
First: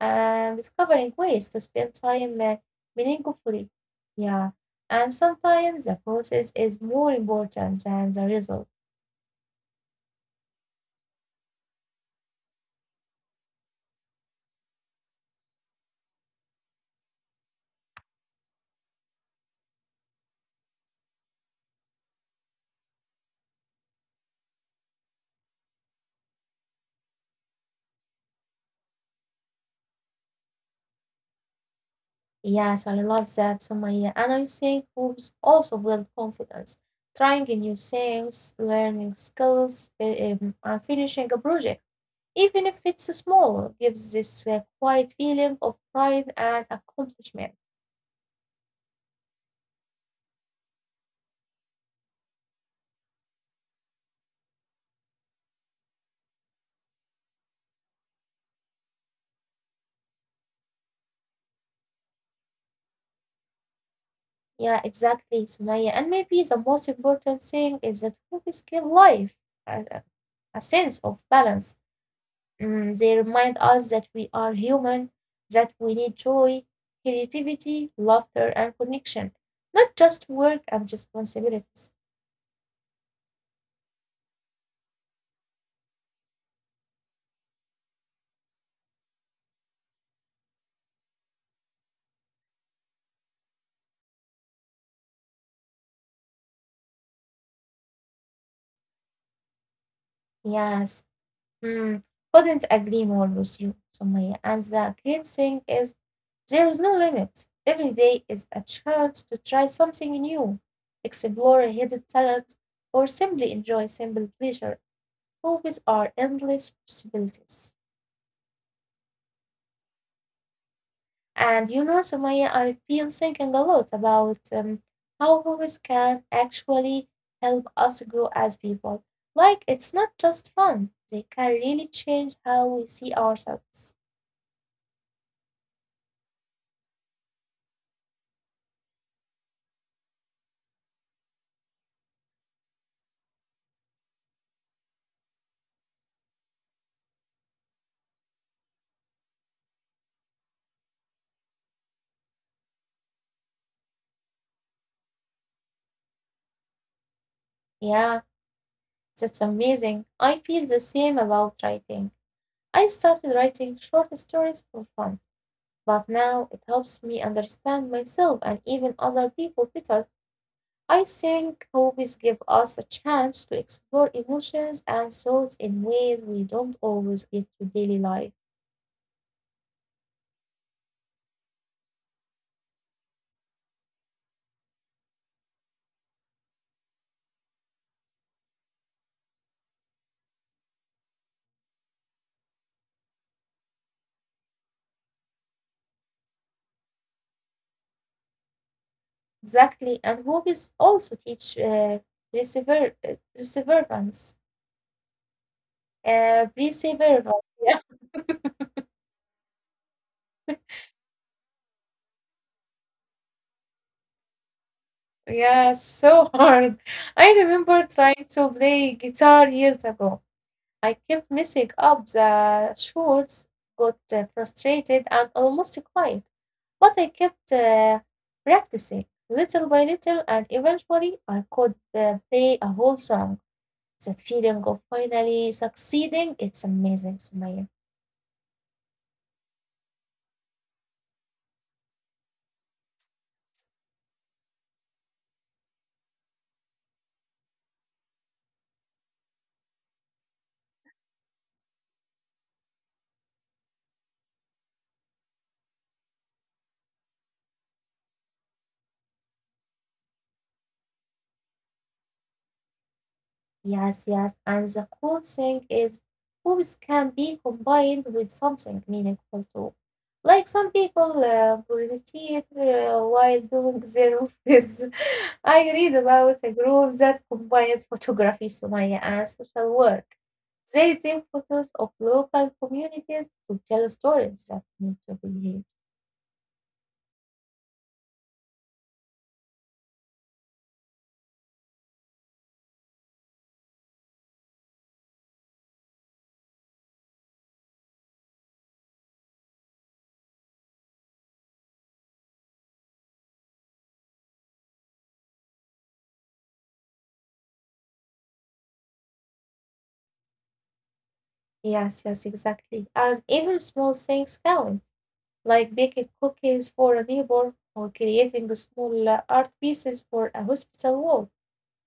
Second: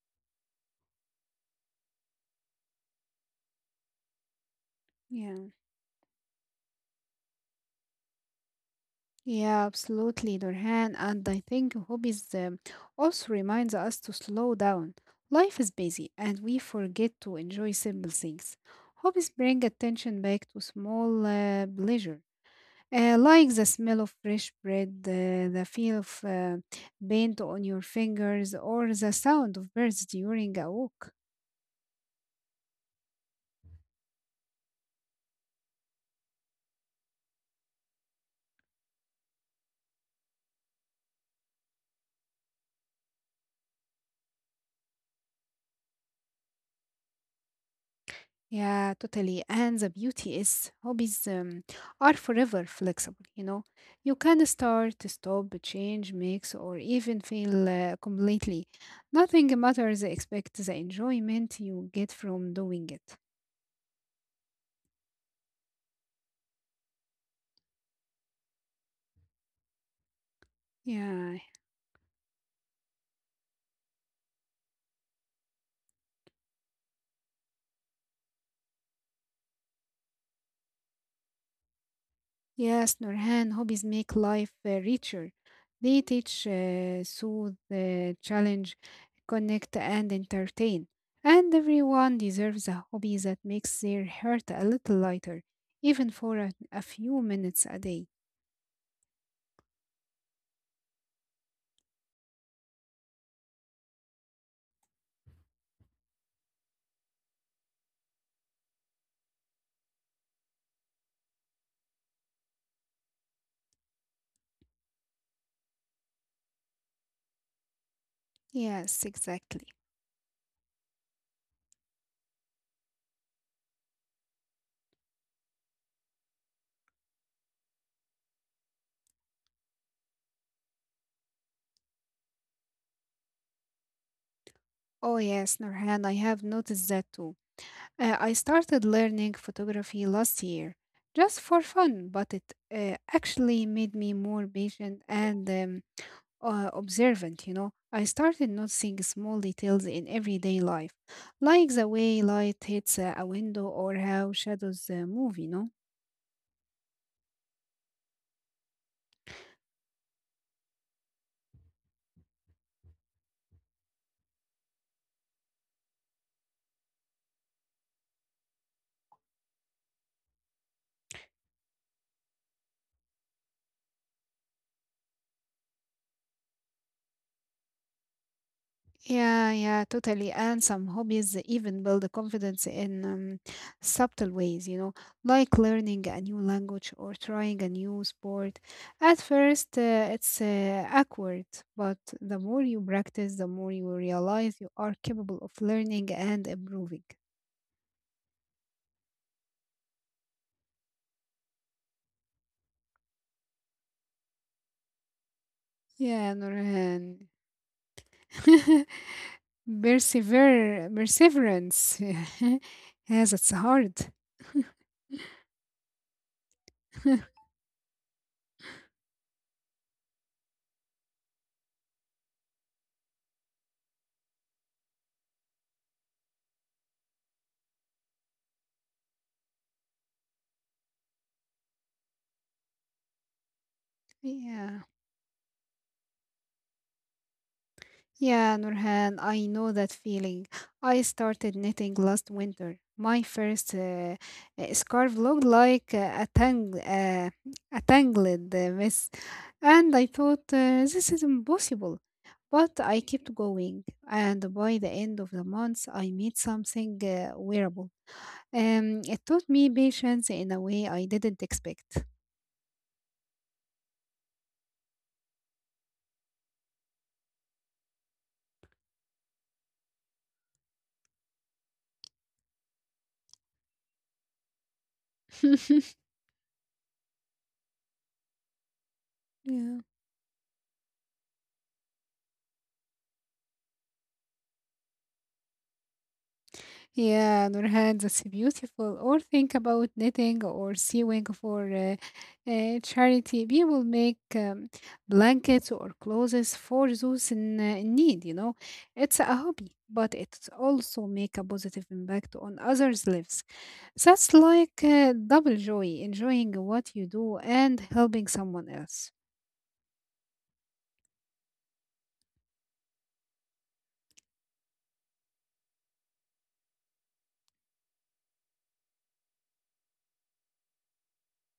A: and discovering ways to spend time meaningfully. Yeah, and
B: Yeah.
A: sometimes the process is more important than the result.
B: Yeah, absolutely, Nurhan. And I think hobbies also reminds us to slow down. Life is busy and we forget to enjoy simple things. Hobbies bring attention back to small pleasure, like the smell of fresh bread, the feel of paint on your fingers, or the sound of birds during a walk.
A: Yes, I love that, Sumaya. And I think movies also build confidence, trying new things, learning skills, and finishing a project, even if it's small, gives this quiet feeling of pride and accomplishment.
B: Yeah, totally. And the beauty is hobbies are forever flexible, you know. You can start, stop, change, mix, or even fail completely. Nothing matters except the enjoyment you get from doing it.
A: Yeah, exactly, Sumaya. And maybe the most important thing is that hobbies give life a, a- a sense of
B: Yeah.
A: balance. Mm, they remind us that we are human, that we need joy, creativity, laughter, and connection, not just work and responsibilities.
B: Yes, Nurhan, hobbies make life richer. They teach, soothe, challenge, connect, and entertain. And everyone deserves a hobby that makes their heart a little lighter, even for a few minutes a day.
A: Yes. Mm, couldn't agree more with you, Sumaya. And the great thing is, there is no limit. Every day is a chance to try something new, explore a hidden talent, or simply enjoy simple pleasure. Hobbies are endless possibilities.
B: Yes, exactly.
A: And you know, Sumaya, I've been thinking a lot about how hobbies can actually help us grow as people. Like, it's not just fun, they can really change how we see ourselves.
B: Oh, yes, Nurhan, I have noticed that too. I started learning photography last year just for fun, but it actually made me more patient and observant, you know, I started noticing small details in everyday life, like the way light hits a window or how shadows move, you know.
A: Yeah. That's amazing. I feel the same about writing. I started writing short stories for fun, but now it helps me understand myself and even other people better. I think hobbies give us a chance to explore emotions and thoughts in ways we don't always get to daily life.
B: Yeah, yeah, totally. And some hobbies even build confidence in subtle ways, you know, like learning a new language or trying a new sport. At first, it's awkward, but the more you practice, the more you realize you are capable of learning and improving.
A: Exactly, and hobbies also teach perseverance.
B: Yeah,
A: Perseverance,
B: Nurhan.
A: (laughs) yeah.
B: (laughs) Perseverance. (laughs) Yes, it's hard. (laughs)
A: Yeah, so (laughs) hard. I remember trying to play guitar years ago. I kept messing up the chords, got frustrated and almost cried. But I kept practicing little by little, and eventually I could play a whole song. That feeling of
B: Yeah.
A: finally succeeding, it's amazing, Sumaya.
B: Yeah, Nurhan, I know that feeling. I started knitting last winter. My first scarf looked like a tangled mess, and I thought this is impossible. But I kept going, and by the end of the month, I made something wearable. It taught me patience in a way I didn't expect.
A: Yes, yes. And the cool thing is, hobbies can be combined with something meaningful too. Like some people meditate while doing their office. (laughs) I read
B: (laughs)
A: about a group that combines photography, Sumaya, and social work.
B: Yeah.
A: They take photos of local communities to tell stories that need to be heard.
B: Yeah, Nurhan, that's beautiful. Or think about knitting or sewing for charity. People make blankets or clothes for those in need, you know. It's a hobby, but it also make a positive impact on others' lives. That's like double joy, enjoying what you do and helping someone else.
A: Yes, yes, exactly. And even small things count, like baking cookies for a neighbor or creating small art pieces for a hospital wall.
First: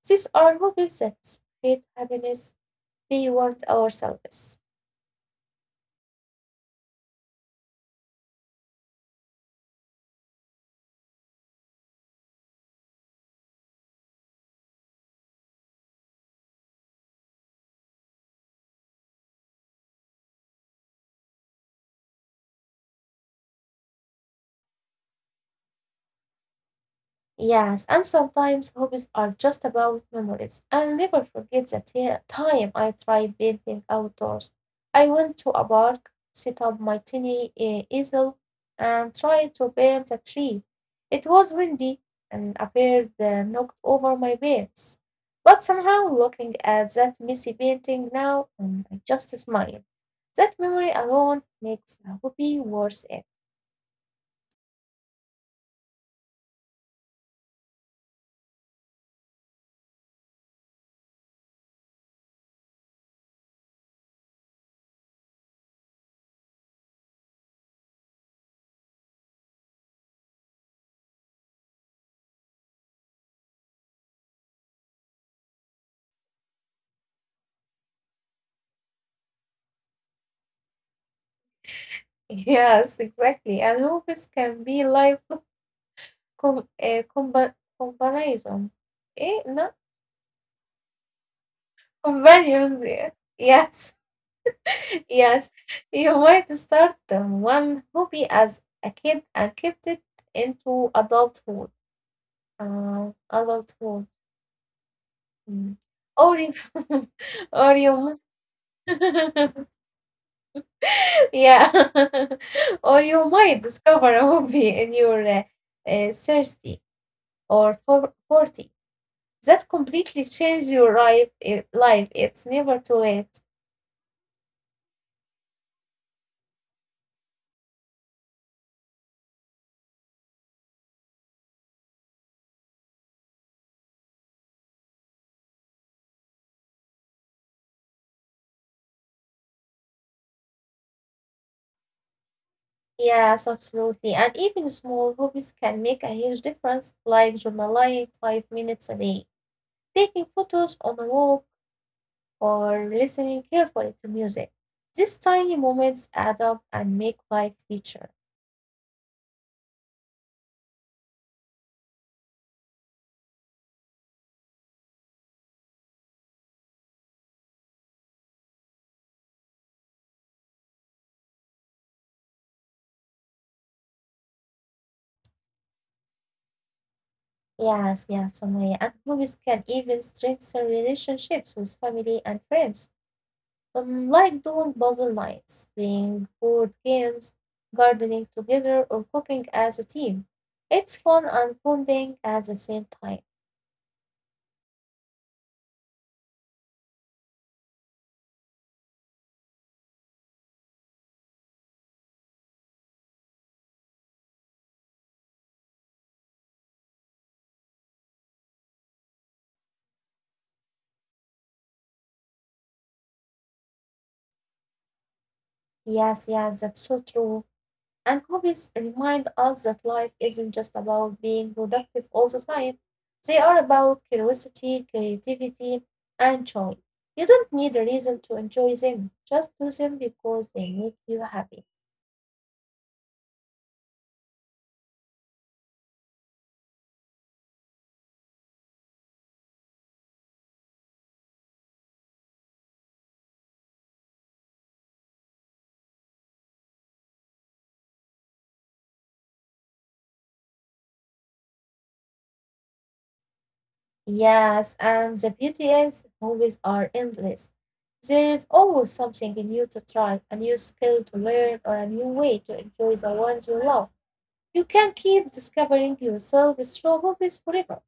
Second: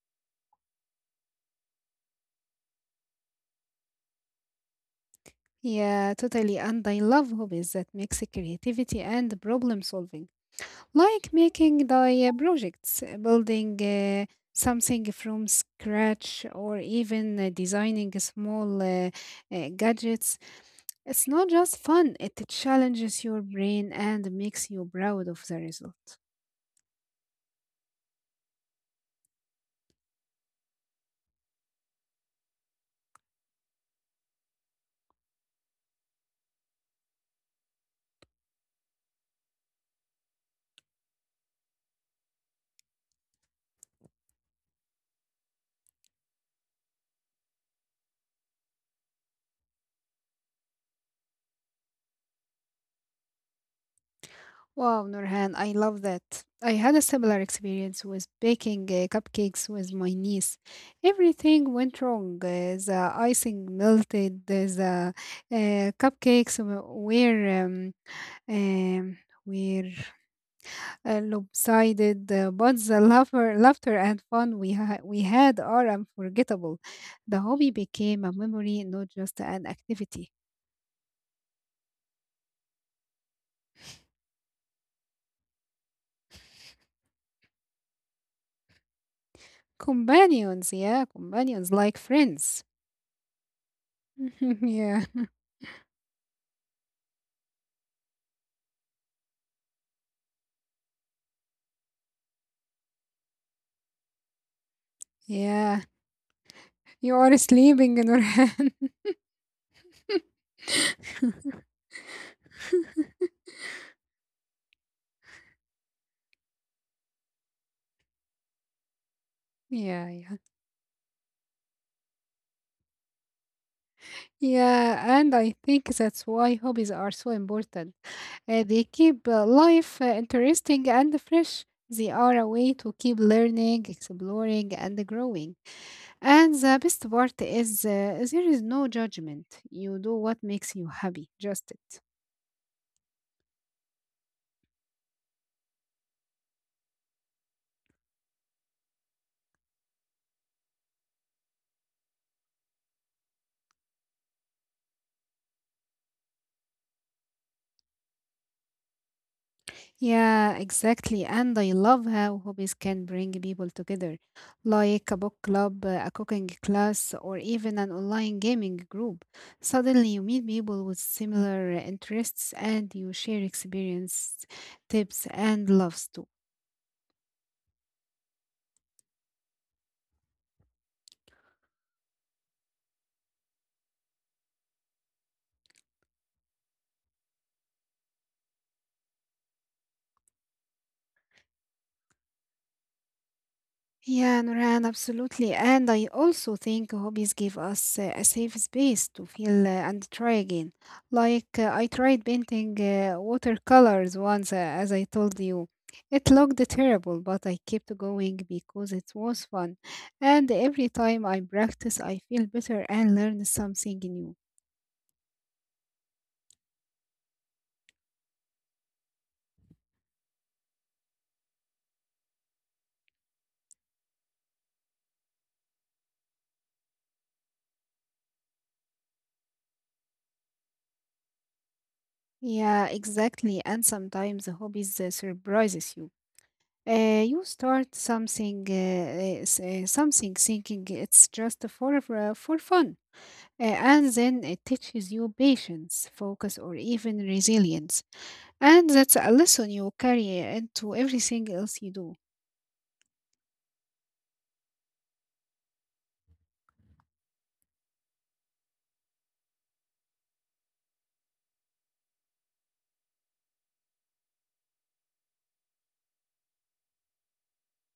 A: These are hobbies that spread happiness beyond ourselves.
B: Yeah, totally. And I love hobbies that mix creativity and problem solving. Like making the projects, building something from scratch, or even designing small gadgets. It's not just fun, it challenges your brain and makes you proud of the result.
A: Yes, and sometimes hobbies are just about memories. I'll never forget the time I tried painting outdoors. I went to a park, set up my tiny easel, and tried to paint a tree. It was windy, and a bird knocked over my paints. But somehow, looking at that messy painting now, I just smile. That memory alone makes a hobby worth it. (laughs)
B: Wow, Nurhan, I love that. I had a similar experience with baking cupcakes with my niece. Everything went wrong. The icing melted, the cupcakes w- um, were lopsided, but the laughter and fun we had are unforgettable. The hobby became a memory, not just an activity.
A: Yes, exactly. And hobbies can be lifelong. Comparison. Eh, no,
B: Companions, yeah, companions like friends.
A: companion, yeah. Yes,
B: (laughs)
A: (laughs)
B: Yeah.
A: yes. You might (laughs) start one hobby as a kid and kept it into adulthood. Adulthood. Mm.
B: Yeah,
A: Or if,
B: you are
A: (laughs) or
B: sleeping,
A: you,
B: Nurhan.
A: mi- (laughs)
B: (laughs)
A: yeah, (laughs) or you might discover a hobby in your 30 or for 40 that
B: Yeah, yeah,
A: completely change your life. Life. It's never too late.
B: yeah, and I think that's why hobbies are so important. They keep life interesting and fresh. They are a way to keep learning, exploring, and growing. And the best part is there is no judgment. You do what makes you happy, just it.
A: Yes, absolutely. And even small hobbies can make a huge difference, like journaling 5 minutes a day, taking photos on a walk, or listening carefully to music. These tiny moments add up and make life richer.
B: Yeah, exactly. And I love how hobbies can bring people together, like a book club, a cooking class, or even an online gaming group. Suddenly, you meet people with similar interests and you share experience, tips, and loves too.
A: Yes, yes, Sumaya. And hobbies can even strengthen relationships with family and friends, like doing puzzle nights, playing board games, gardening together, or cooking as a team. It's fun and bonding at the same time.
B: Yeah, Nurhan, absolutely. And I also think hobbies give us a safe space to feel and try again. Like I tried painting watercolors once, as I told you. It looked terrible, but I kept going because it was fun. And every time I practice, I feel better and learn something new.
A: Yes, yes, that's so true. And hobbies remind us that life isn't just about being productive all the time. They are about curiosity, creativity, and joy. You don't need a reason to enjoy them. Just do them because they make you happy.
B: Yeah, exactly. And sometimes hobbies surprises you. Uh, you start something, uh, Something thinking it's just for fun, and then it teaches you patience, focus, or even resilience, and that's a lesson you carry into everything else you do.
A: Yes, and the beauty is hobbies are endless. There is always something new to try, a new skill to learn, or a new way to enjoy the ones you love. You can keep discovering yourself through hobbies forever.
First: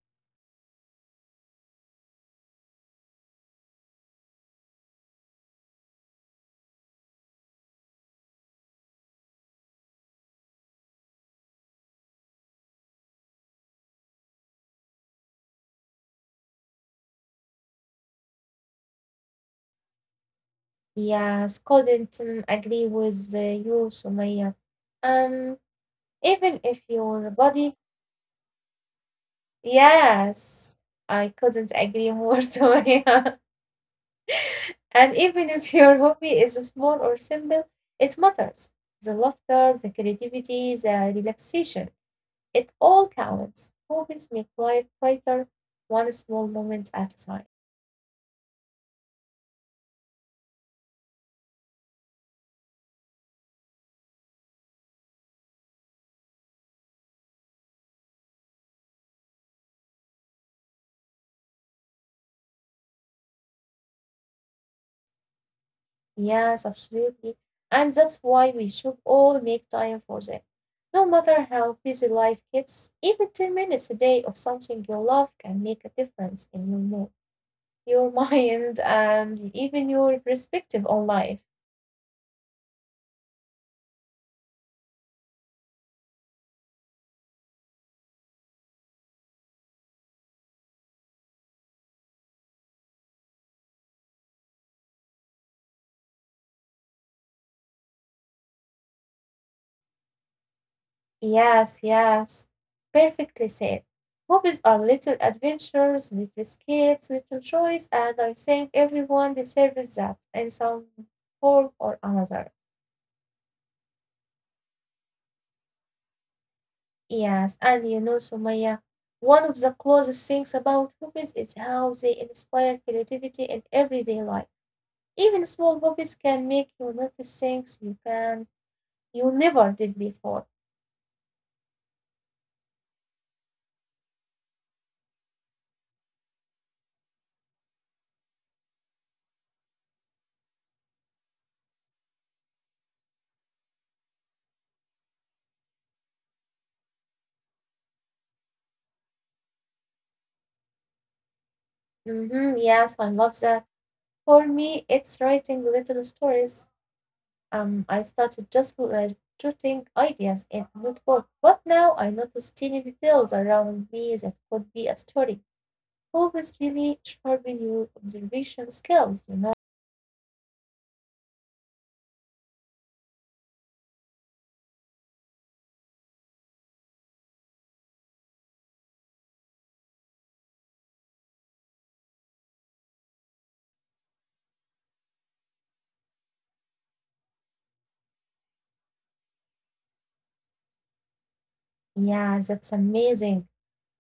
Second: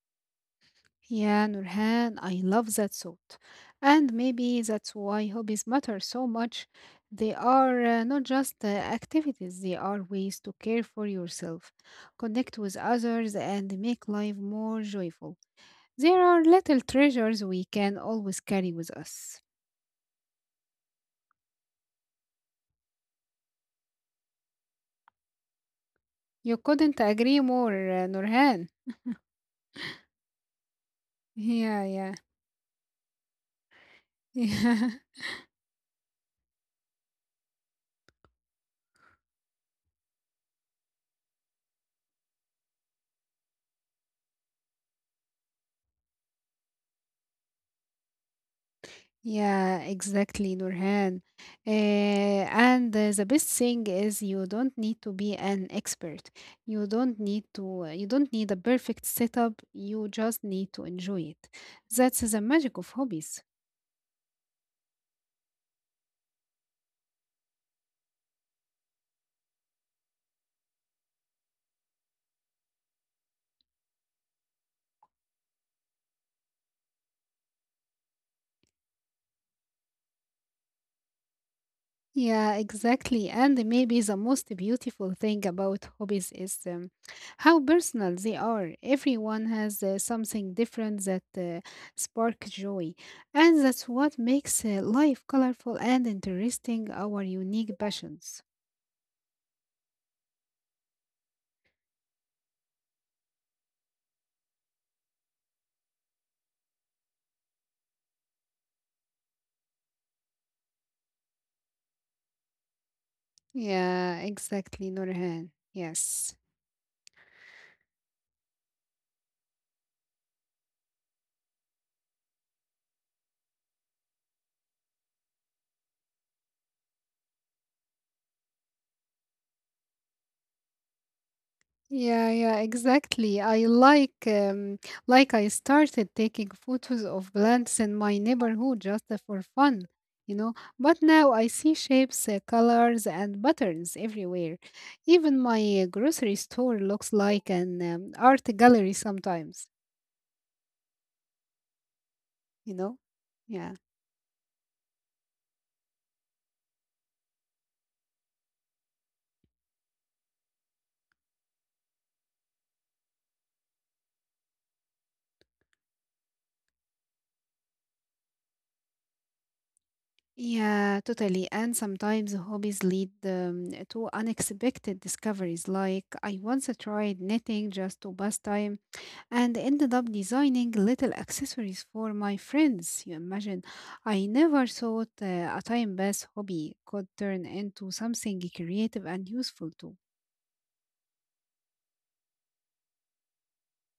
B: Yeah, Nurhan, I love that thought, and maybe that's why hobbies matter so much. They are not just activities; they are ways to care for yourself, connect with others, and make life more joyful. There are little treasures we can always carry with us.
A: Yes, couldn't agree with you, Sumaya. Um,
B: You
A: Even
B: couldn't
A: if
B: agree
A: your
B: more,
A: body,
B: Nurhan.
A: yes, I
B: Yeah,
A: couldn't
B: yeah,
A: agree more, (laughs) Sumaya.
B: (laughs) yeah,
A: And even if your hobby is small or simple, it matters. The laughter, the creativity, the relaxation, it all counts. Hobbies make life brighter, one small moment at a time.
B: yeah, exactly, Nurhan. And The best thing is you don't need to be an expert. You don't need to. You don't need a perfect setup. You just need to enjoy it. That's the magic of hobbies.
A: Yes, absolutely. And that's why we should all make time for them. No matter how busy life gets, even 10 minutes a day of something you love can make a difference in your mood, your (laughs) mind, and even your perspective on life.
B: Yeah, exactly. And maybe the most beautiful thing about hobbies is how personal they are. Everyone has something different that spark joy. And that's what makes life colorful and interesting, our unique passions.
A: Yes, yes. Perfectly said. Hobbies are little adventures, little escapes, little joys, and I think everyone deserves that in some form or another.
B: Yeah, exactly, Nurhan. Yes.
A: Yes, and you know, Sumaya, one of the closest things about hobbies is how they inspire creativity in everyday life. Even small hobbies can make you notice things you can you never did before.
B: Yeah, yeah, exactly. I like I started taking photos of plants in my neighborhood just for fun, you know. But now I see shapes, colors, and patterns everywhere. Even my grocery store looks like an art gallery sometimes,
A: Hmm,
B: you
A: yes,
B: know.
A: I love that.
B: Yeah.
A: For me, it's writing little stories. I started just jotting ideas in a notebook, but now I notice tiny details around me that could be a story. Hobbies really sharpen your observation skills, you know.
B: Yeah, totally. And sometimes hobbies lead to unexpected discoveries. Like I once tried knitting just to pass time and ended up designing little accessories for my friends. You imagine, I never thought a time pass hobby could turn into something creative and useful too.
A: Yeah, that's amazing.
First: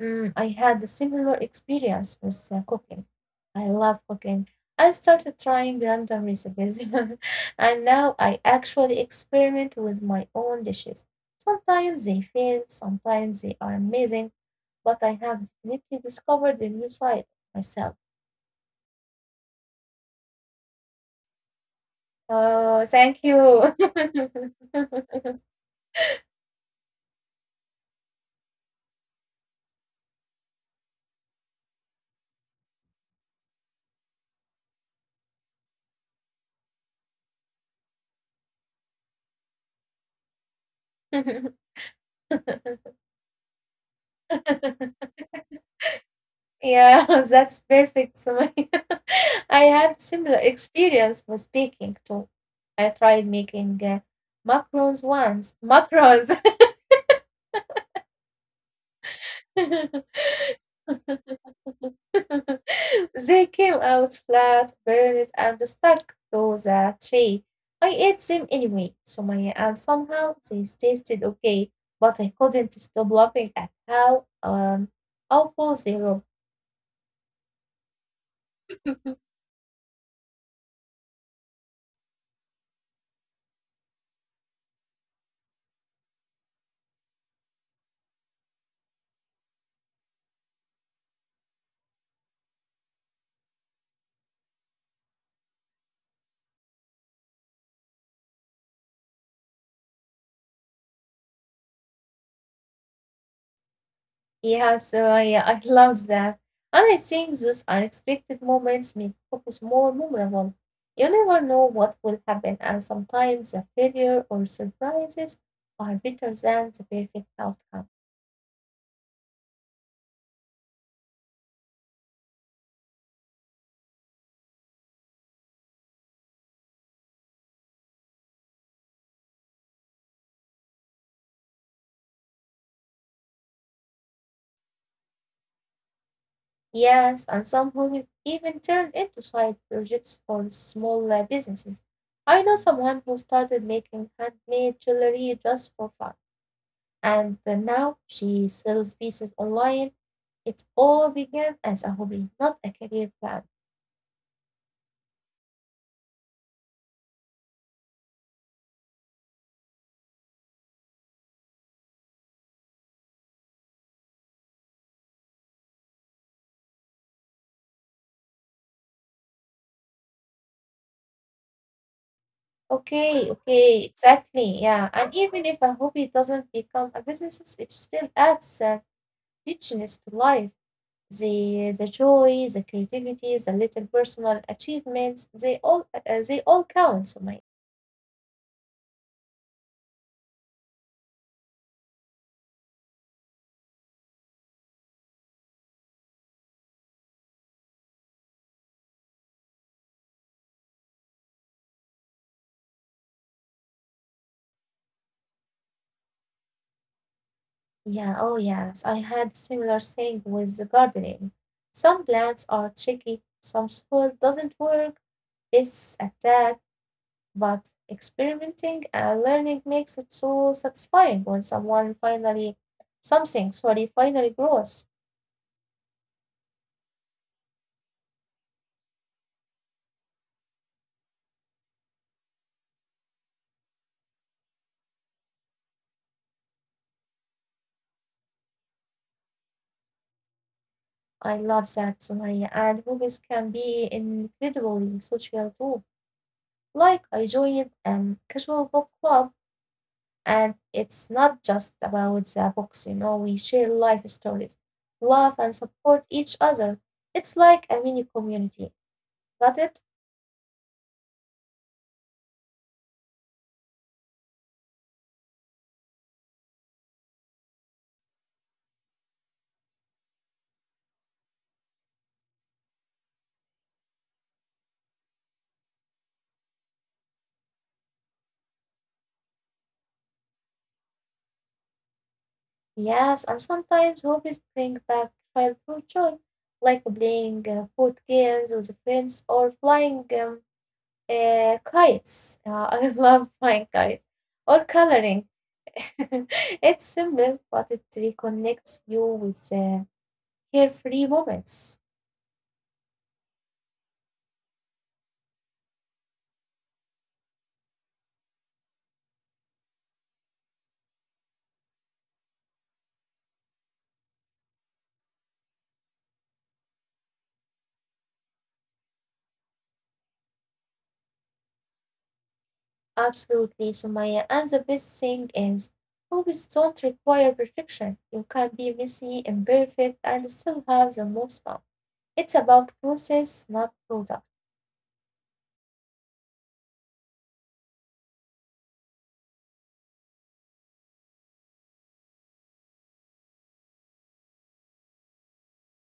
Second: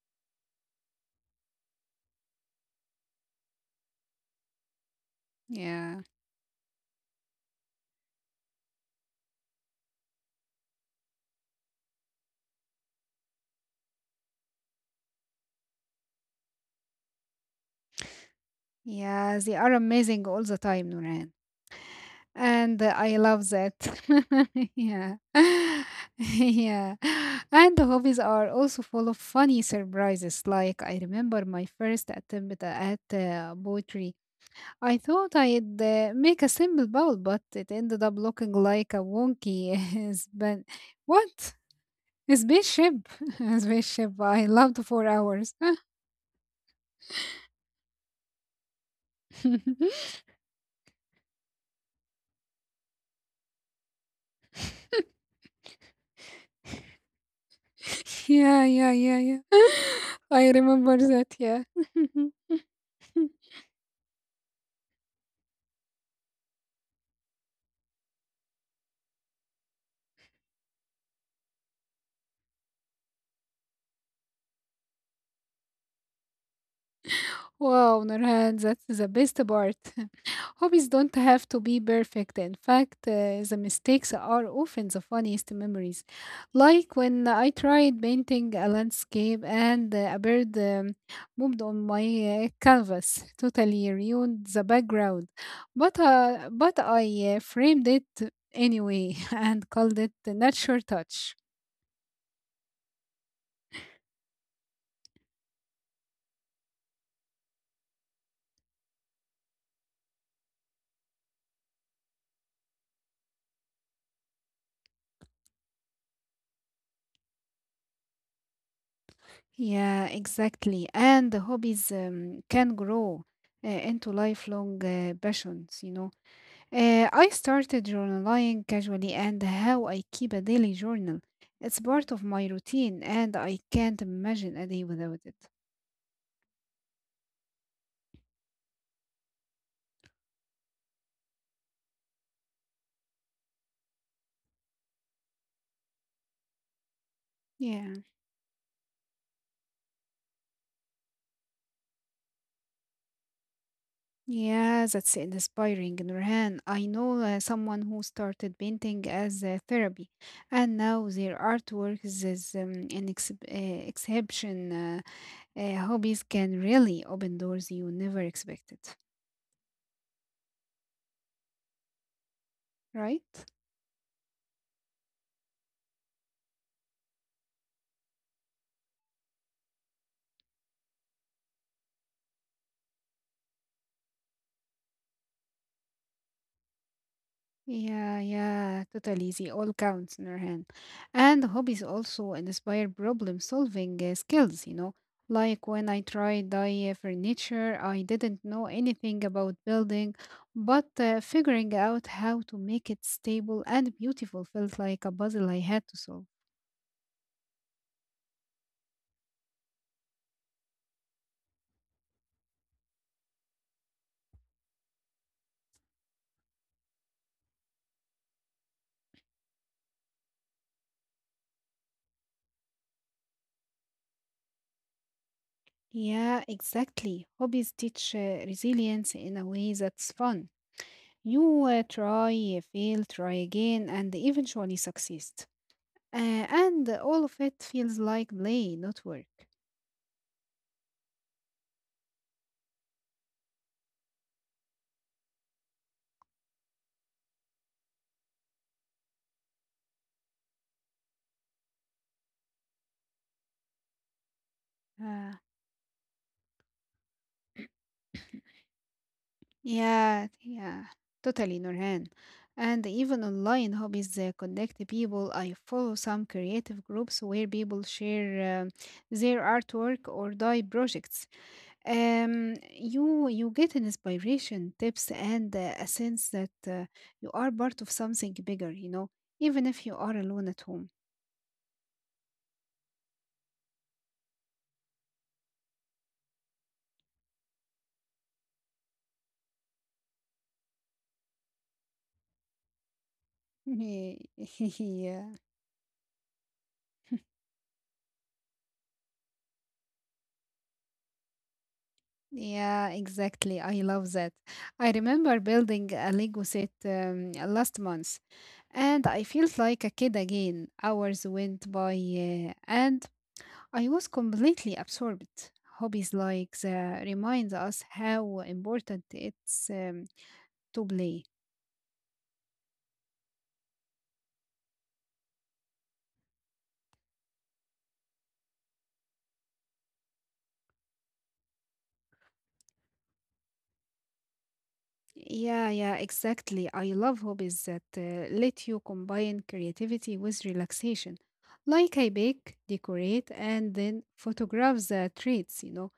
A: Mm, I had a similar experience with cooking. I love cooking. I started trying
B: Yeah,
A: random recipes, (laughs) and now I actually experiment with my own dishes. Sometimes they fail, sometimes they are amazing, but I have definitely discovered a new side of myself.
B: yeah, they are amazing all the time, Nuran. And
A: Oh,
B: I
A: thank
B: love that.
A: you.
B: (laughs) Yeah.
A: (laughs)
B: (laughs) Yeah. And the hobbies are also full of funny surprises. Like, I remember my first attempt at poetry. I thought I'd make a simple bowl, but it ended up looking like a wonky (laughs) span. What? A spaceship?
A: (laughs)
B: (laughs) A spaceship. I loved 4 hours. (laughs)
A: Yeah, (laughs) that's perfect. So (laughs) I had similar experience with baking too. I tried making macarons once. Macarons.
B: Yeah, yeah, yeah, yeah. (laughs)
A: (laughs)
B: I remember that, yeah.
A: (laughs) They
B: (laughs)
A: came out flat, burned, and stuck to the tray. I ate them anyway, Sumaya, and somehow they tasted okay, but I couldn't stop laughing at how awful they looked.
B: Wow, Nurhan, that's the
A: (laughs)
B: best part. (laughs) Hobbies don't have to be perfect. In fact, the mistakes are often the funniest memories. Like when I tried painting a landscape and a bird moved on my canvas, (laughs) totally ruined the background. But I framed it anyway (laughs) and called it the natural touch.
A: Yeah, I love that. And I think those unexpected moments make focus more memorable. You never know what will happen, and sometimes the failure or surprises are better than the perfect outcome.
B: Yeah, exactly. And the hobbies can grow into lifelong passions, you know. I started journaling casually and how I keep a daily journal. It's part of my routine and I can't imagine a day without it.
A: Yes, and some hobbies even turned into side projects for small businesses. I know someone who started making handmade jewelry just for fun, and
B: Yeah,
A: now she sells pieces online. It all began as a hobby, not a career plan.
B: yeah, that's inspiring, Nurhan. I know someone who started painting as a therapy, and now their artwork is an exhibition. Hobbies can really open doors you never expected,
A: Okay,
B: right?
A: okay, exactly. Yeah, and even if a hobby doesn't become a business, it still adds richness to life. The joy, the creativity, the little personal achievements, they all count. So my
B: Yeah, yeah, totally. They all counts, Nurhan. And hobbies also inspire problem solving skills, you know. Like when I tried dye furniture, I didn't know anything about building, but figuring out how to make it stable and beautiful felt like a puzzle I had to solve.
A: yeah, oh yes, I had similar thing with the gardening. Some plants are tricky, some soil doesn't work, pests attack, but experimenting and learning makes it so satisfying when someone finally something, sorry, finally grows.
B: Yeah, exactly. Hobbies teach resilience in a way that's fun. You try, fail, try again, and eventually succeed. Uh, and all of it feels like play, not work.
A: I love that, Sumaya, and hobbies can be incredibly social too. Like I joined a casual book club, and it's not just about the books, you know, we share life stories,
B: Uh,
A: love and support each other. It's like a mini community. Got it?
B: yeah, yeah, totally, Nurhan. And even online hobbies connect people. I follow some creative groups where people share their artwork or die projects. You get an inspiration, tips, and a sense that you are part of something bigger. You know, even if you are alone at home.
A: Yes, and sometimes hobbies bring back childhood joy, like playing board games with friends or flying kites. (laughs) I love flying kites
B: Ye-
A: or
B: (laughs)
A: coloring.
B: yeah,
A: (laughs) It's simple, but it reconnects you with carefree moments.
B: yeah, exactly. I love that. I remember building a Lego set last month, and I felt like a kid again. Hours went by, and I was completely absorbed. Hobbies like the remind us how important it's to play.
A: Absolutely, Sumaya. And the best thing is, hobbies don't require perfection. You can be messy, imperfect, and still have the most fun. It's about process, not product.
B: Yeah, yeah, exactly. I love hobbies that let you combine creativity with relaxation. Like I bake, decorate, and then photograph the treats, you know.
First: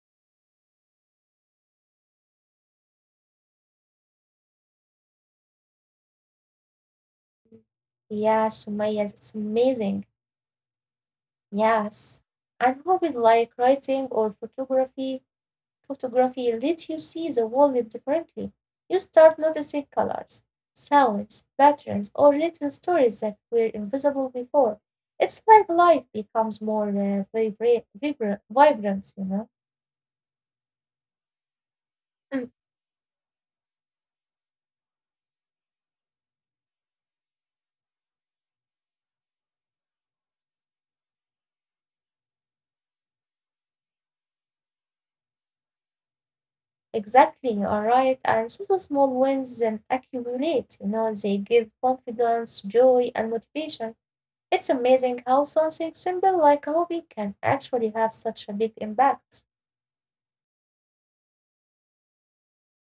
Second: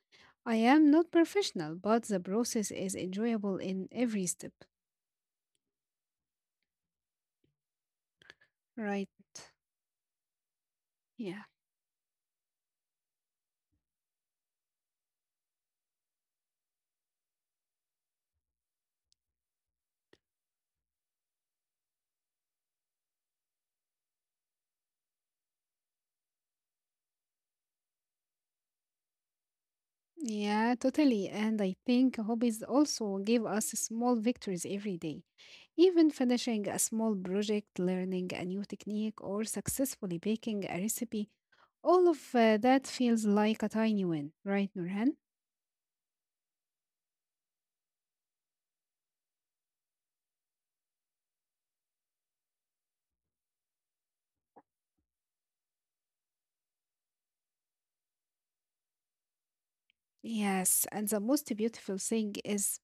B: I am not professional, but the process is enjoyable in every step.
A: Yeah, Sumaya,
B: Right.
A: it's amazing.
B: Yeah.
A: Yes. And hobbies like writing or photography let you see the world differently. You start noticing colors, sounds, patterns, or little stories that were invisible before. It's like life becomes more vibrant, you know?
B: Yeah, totally. And I think
A: Mm,
B: hobbies also give us small victories every day. Even finishing a small project, learning a new technique, or successfully baking a recipe, all of that feels like a tiny win, right, Nurhan?
A: exactly, you are right. And so the small wins then accumulate, you know, they give confidence, joy, and motivation. It's amazing how something simple like a hobby can actually have such a big impact.
B: Yes, and the most beautiful thing is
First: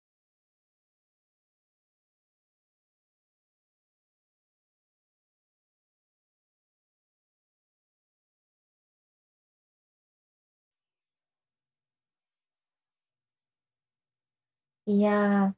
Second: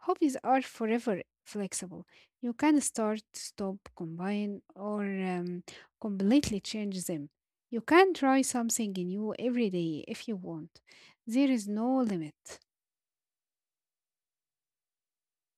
B: hobbies are forever flexible. You can start, stop, combine, or completely change them. You can try something new every day if you want. There is no limit.
A: Yeah,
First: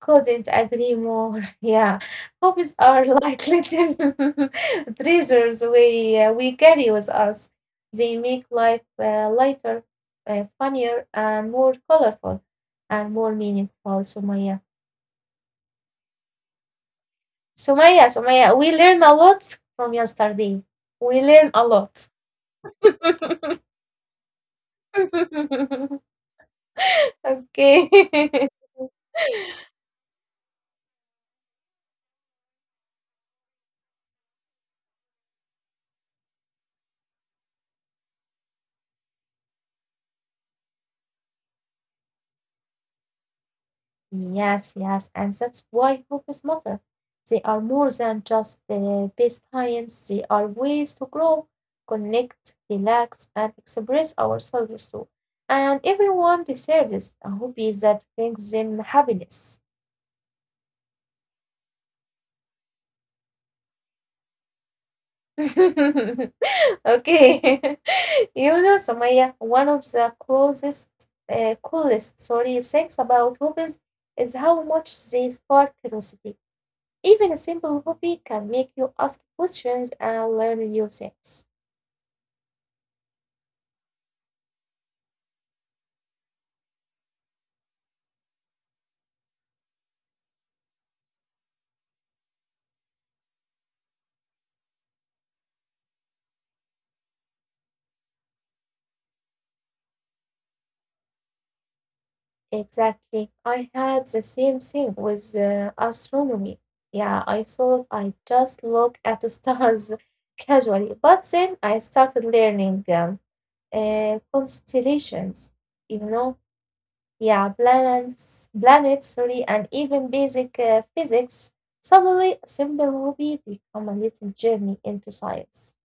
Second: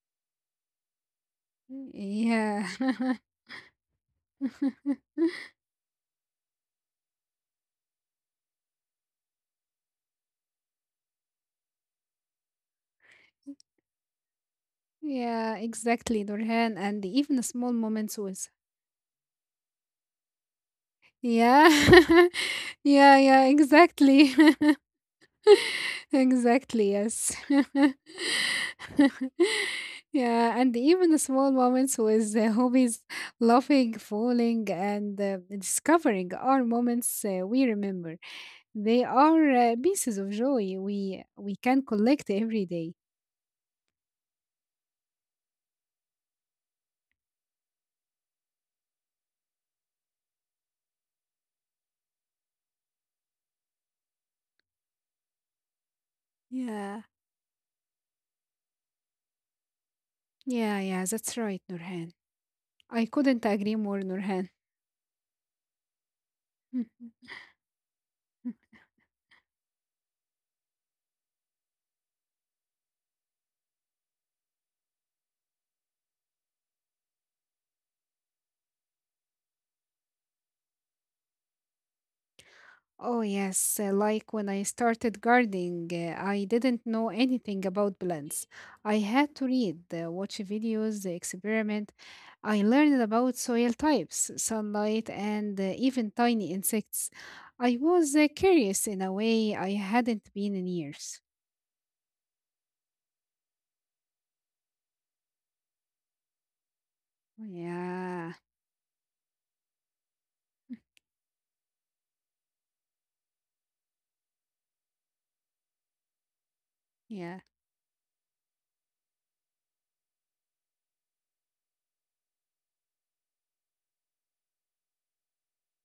A: couldn't agree more. (laughs)
B: Mm.
A: Yeah,
B: Yeah.
A: hobbies are like (laughs) little (laughs)
B: (laughs)
A: treasures we carry with us. They make life lighter, funnier, and more colorful, and more meaningful. Sumaya,
B: Yeah, exactly, Nurhan, and even the small
A: Sumaya,
B: moments with.
A: Sumaya. We learn a lot from yesterday. We learn a
B: Yeah,
A: lot.
B: (laughs) yeah, yeah, exactly, (laughs)
A: (laughs)
B: exactly, yes.
A: Okay. (laughs)
B: (laughs) Yeah, and even the small moments with hobbies, laughing, falling, and discovering are moments we remember. They are pieces of joy we can collect every day.
A: Yes, yes, and that's why hobbies matter. They are more than just the best times, they are ways to grow, connect, relax, and express ourselves too. And everyone
B: Yeah,
A: deserves a hobby that brings them happiness.
B: yeah, yeah, that's right, Nurhan. I couldn't agree more, Nurhan.
A: (laughs) Okay. (laughs) You
B: (laughs)
A: know, Samaya, one of the closest, coolest, sorry, things about hobbies is how much they spark curiosity. Even a simple hobby can make you ask questions and learn new things.
B: Oh, yes. Like when I started gardening, I didn't know anything about plants. I had to read, watch videos, experiment. I learned about soil types, sunlight, and even tiny insects. I was curious in a way I hadn't been in years.
A: Exactly. I had the same thing with astronomy. Yeah, I thought I
B: Yeah,
A: just look at the stars (laughs) casually, but then I started learning constellations, you know,
B: yeah.
A: yeah, planets, planets, sorry, and even basic physics. Suddenly, a simple hobby become a little journey into science.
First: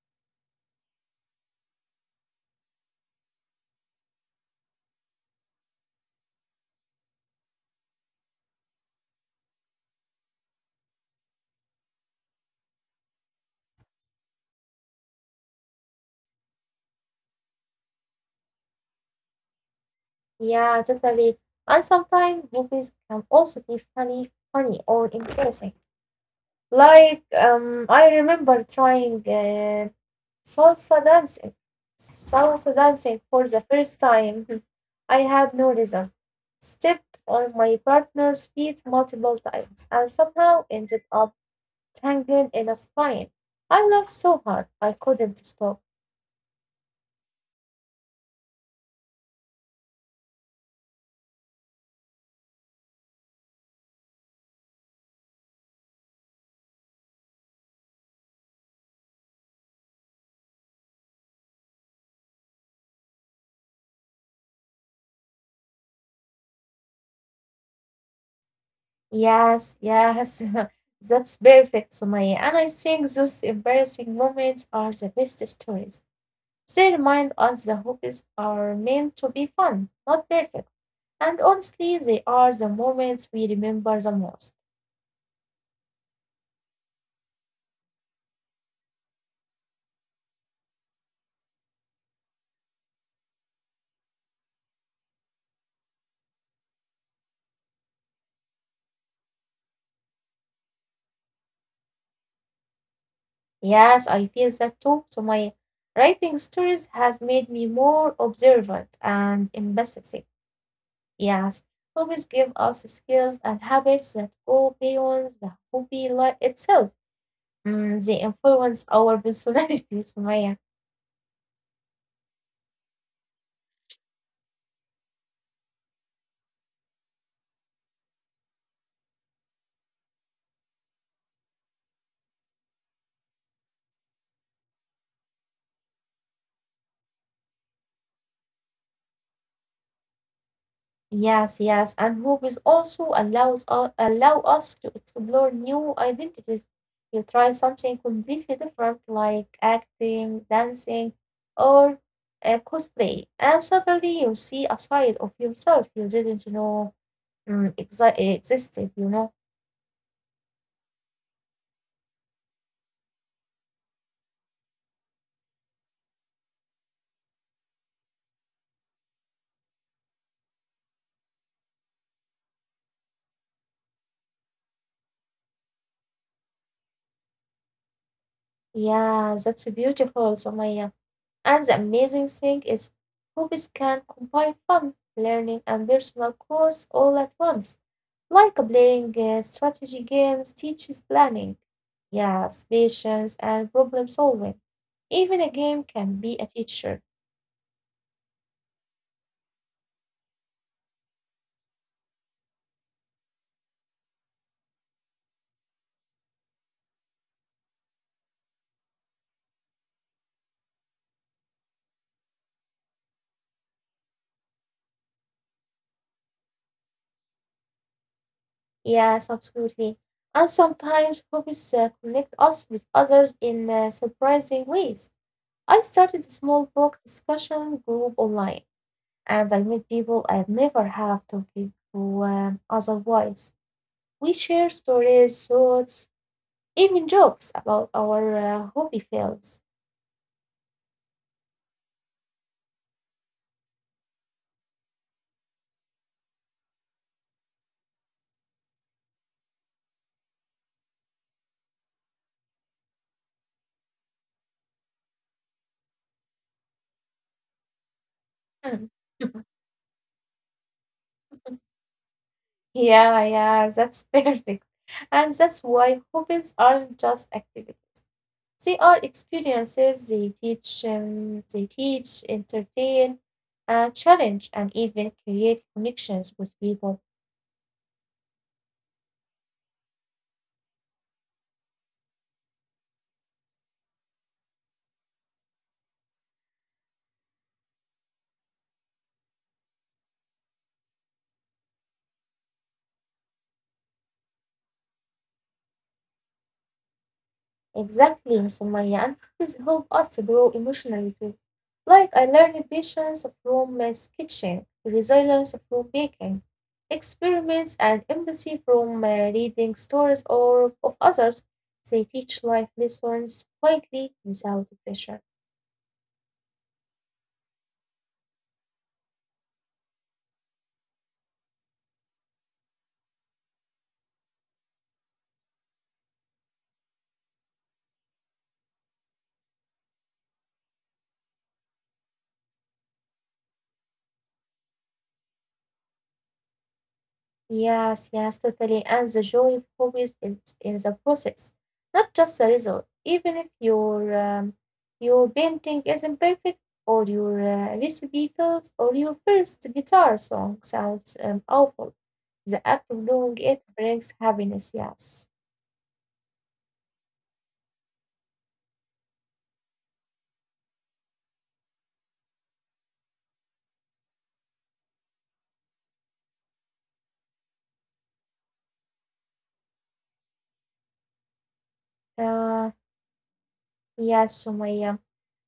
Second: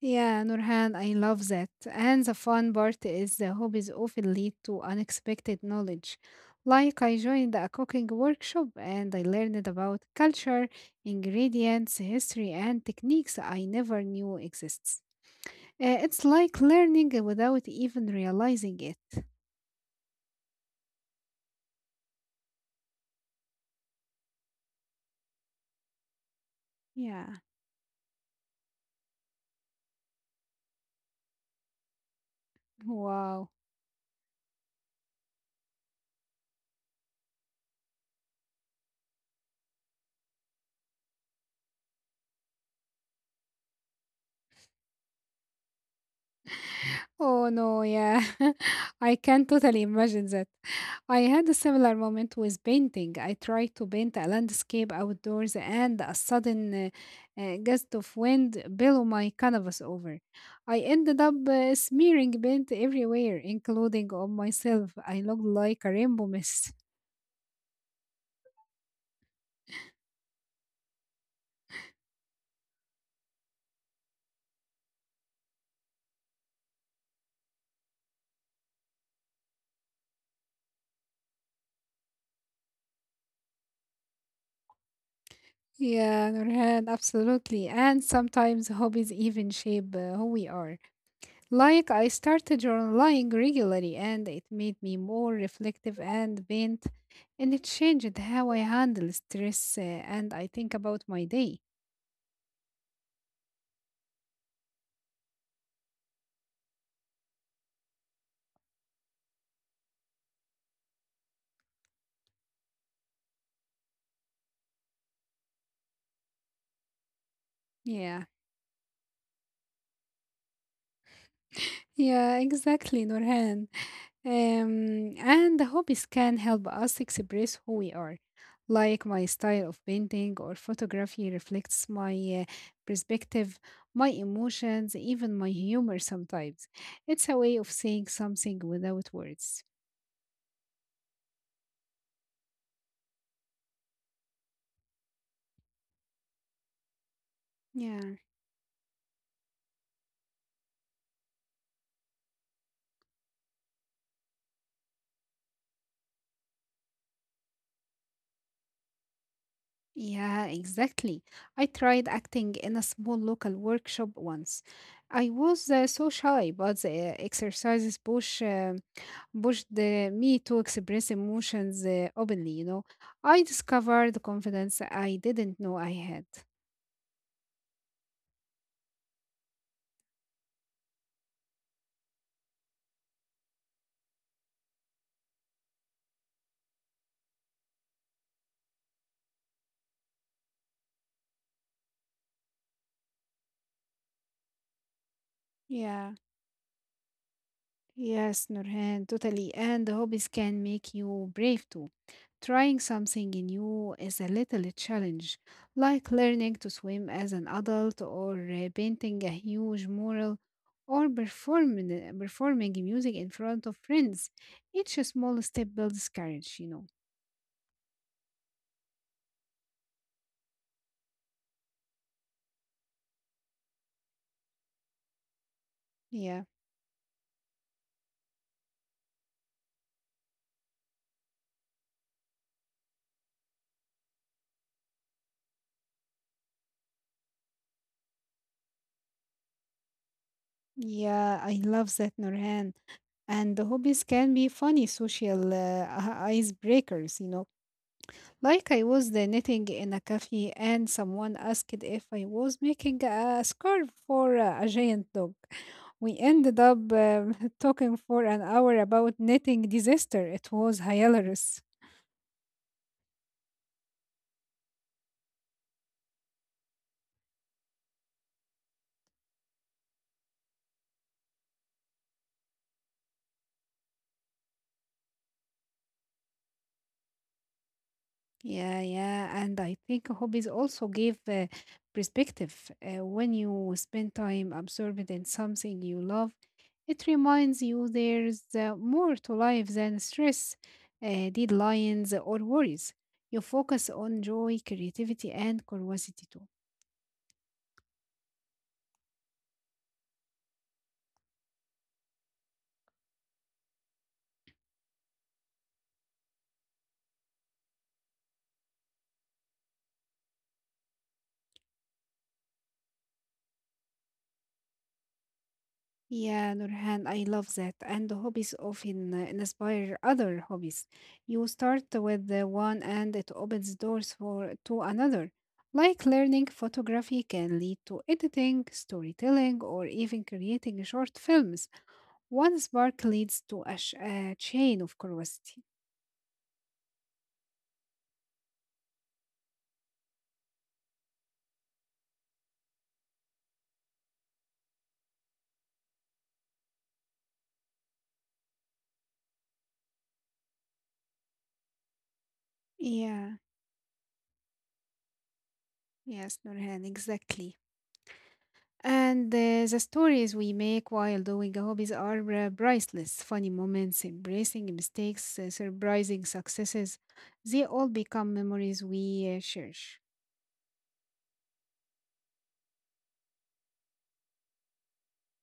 B: Yeah, Nurhan, I love that. And the fun part is the hobbies often lead to unexpected knowledge. Like I joined a cooking workshop and I learned about culture, ingredients, history, and techniques I never knew exists. It's like learning without even realizing it.
A: Yeah, totally. And sometimes movies can also be funny or embarrassing. Like,
B: Yeah.
A: I remember trying salsa dancing, salsa dancing for
B: Wow.
A: the first time. (laughs) I had no rhythm. Stepped on my partner's feet multiple times and somehow ended up tangled in a spine. I laughed so hard I couldn't stop.
B: Oh no, yeah. (laughs) I can totally imagine that. I had a similar moment with painting. I tried to paint a landscape outdoors and a sudden gust of wind blew my canvas over. I ended up smearing paint everywhere, including on myself. I looked like a rainbow mess. (laughs)
A: Yes, yes, (laughs) that's perfect, Sumaya. And I think those embarrassing moments are the best stories. They remind us the hobbies are meant to be fun, not perfect. And honestly, they are the moments we remember the most.
B: Yeah, Nurhan, absolutely. And sometimes hobbies even shape who we are. Like I started journaling regularly and it made me more reflective and bent and it changed how I handle stress and I think about my day.
A: Yes, I feel that too, Sumaya. Writing stories has made me more observant and empathetic. Yes, hobbies give us skills and habits that go beyond the itself. Mm,
B: Yeah.
A: they influence our personality, (laughs) Sumaya.
B: Yeah, exactly, Norhan. And the hobbies can help us express who we are. Like my style of painting or photography reflects my uh, perspective, my emotions, even my humor sometimes. It's a way of saying something without words.
A: Yes, yes, and movies also allow us to explore new identities. You try
B: Yeah.
A: something completely different, like acting, dancing, or cosplay, and suddenly you see a side of yourself you didn't know mm, existed. You know,
B: Yeah, exactly. I tried acting in a small local workshop once. I was so shy, but the exercises pushed me to express emotions openly, you know. I discovered confidence I didn't know I had.
A: yeah, that's beautiful, Sumaya. And the amazing thing is, hobbies can combine fun, learning, and personal growth all at once, like playing strategy games teaches planning, yes, patience, and problem solving. Even a game
B: Yeah.
A: can be a teacher.
B: Yes, Nurhan, totally. And hobbies can make you brave too. Trying something new is a little challenge, like learning to swim as an adult, or painting a huge mural, or performing music in front of friends. Each small step builds courage, you know.
A: Yes, absolutely. And sometimes hobbies connect us with others in surprising ways. I started
B: Yeah,
A: a small book discussion group online, and I met people I'd never have talked to otherwise. We share stories, thoughts, even jokes about our hobby fields.
B: yeah, I love that, Nurhan. And the hobbies can be funny social (laughs) icebreakers, you know. Like I was the knitting in a cafe and someone asked if I was making a scarf for a giant dog. We ended up (laughs) talking for an hour
A: Hmm.
B: about
A: (laughs)
B: knitting disaster. It was hilarious.
A: Yeah, yeah, that's perfect. And that's why hobbies aren't just activities. They are experiences. They teach, entertain, challenge, and even create connections with people.
B: Yeah, yeah. And I think hobbies also give perspective. When you spend time absorbed in something you love, it reminds you there's more to life than stress, deadlines, or worries. You focus on joy, creativity, and curiosity too.
A: Exactly, Sumaya, and movies help us to grow emotionally too. Like I learned patience from my sketching, resilience from baking, experiments and empathy from reading stories or of others. They teach life lessons quietly without pressure.
B: Yeah, Nurhan, I love that. And hobbies often inspire other hobbies. You start with the one and it opens doors for to another. Like learning photography can lead to editing, storytelling, or even creating short films. One spark leads to a, a chain of curiosity.
A: Yes, yes, totally. And the joy of hobbies is in the process, not just the result. Even if your your painting isn't perfect, or your recipe fails, or your first guitar song sounds awful, the act of doing
B: Yeah,
A: it brings happiness. Yes.
B: yes, Nurhan, exactly. And the stories we make while doing hobbies are priceless. Funny moments, embracing mistakes, surprising successes. They all become memories we cherish.
A: Uh, yes, Sumaya.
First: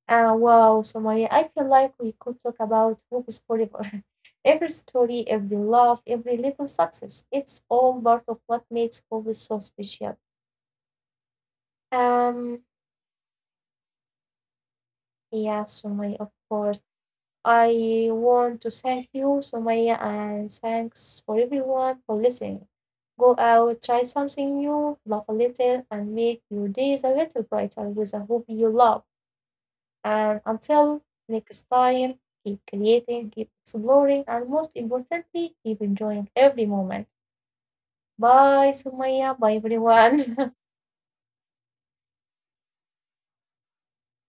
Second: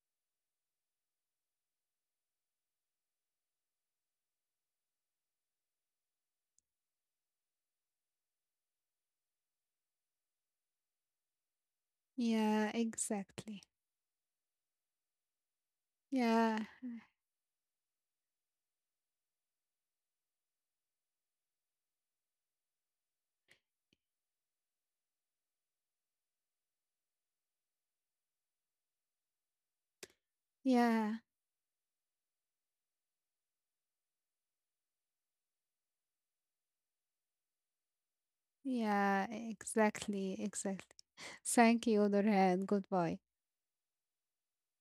A: Ah, wow, Sumaya, I feel like we could talk about books forever. (laughs) Every story, every love, every little success, it's all part of what makes movies so special. Um,
B: Yeah, exactly.
A: yeah, Sumaya, of
B: Yeah,
A: course. I want to thank you, Sumaya, and thanks for everyone for listening. Go out, try something new, laugh a little, and make your days a little brighter with a hobby you love. And
B: yeah,
A: until next time, keep creating, keep exploring, and most importantly, keep enjoying every moment. Bye,
B: yeah,
A: Sumaya. Bye,
B: exactly, exactly.
A: everyone. (laughs)
B: Thank you, Dorhan. Goodbye.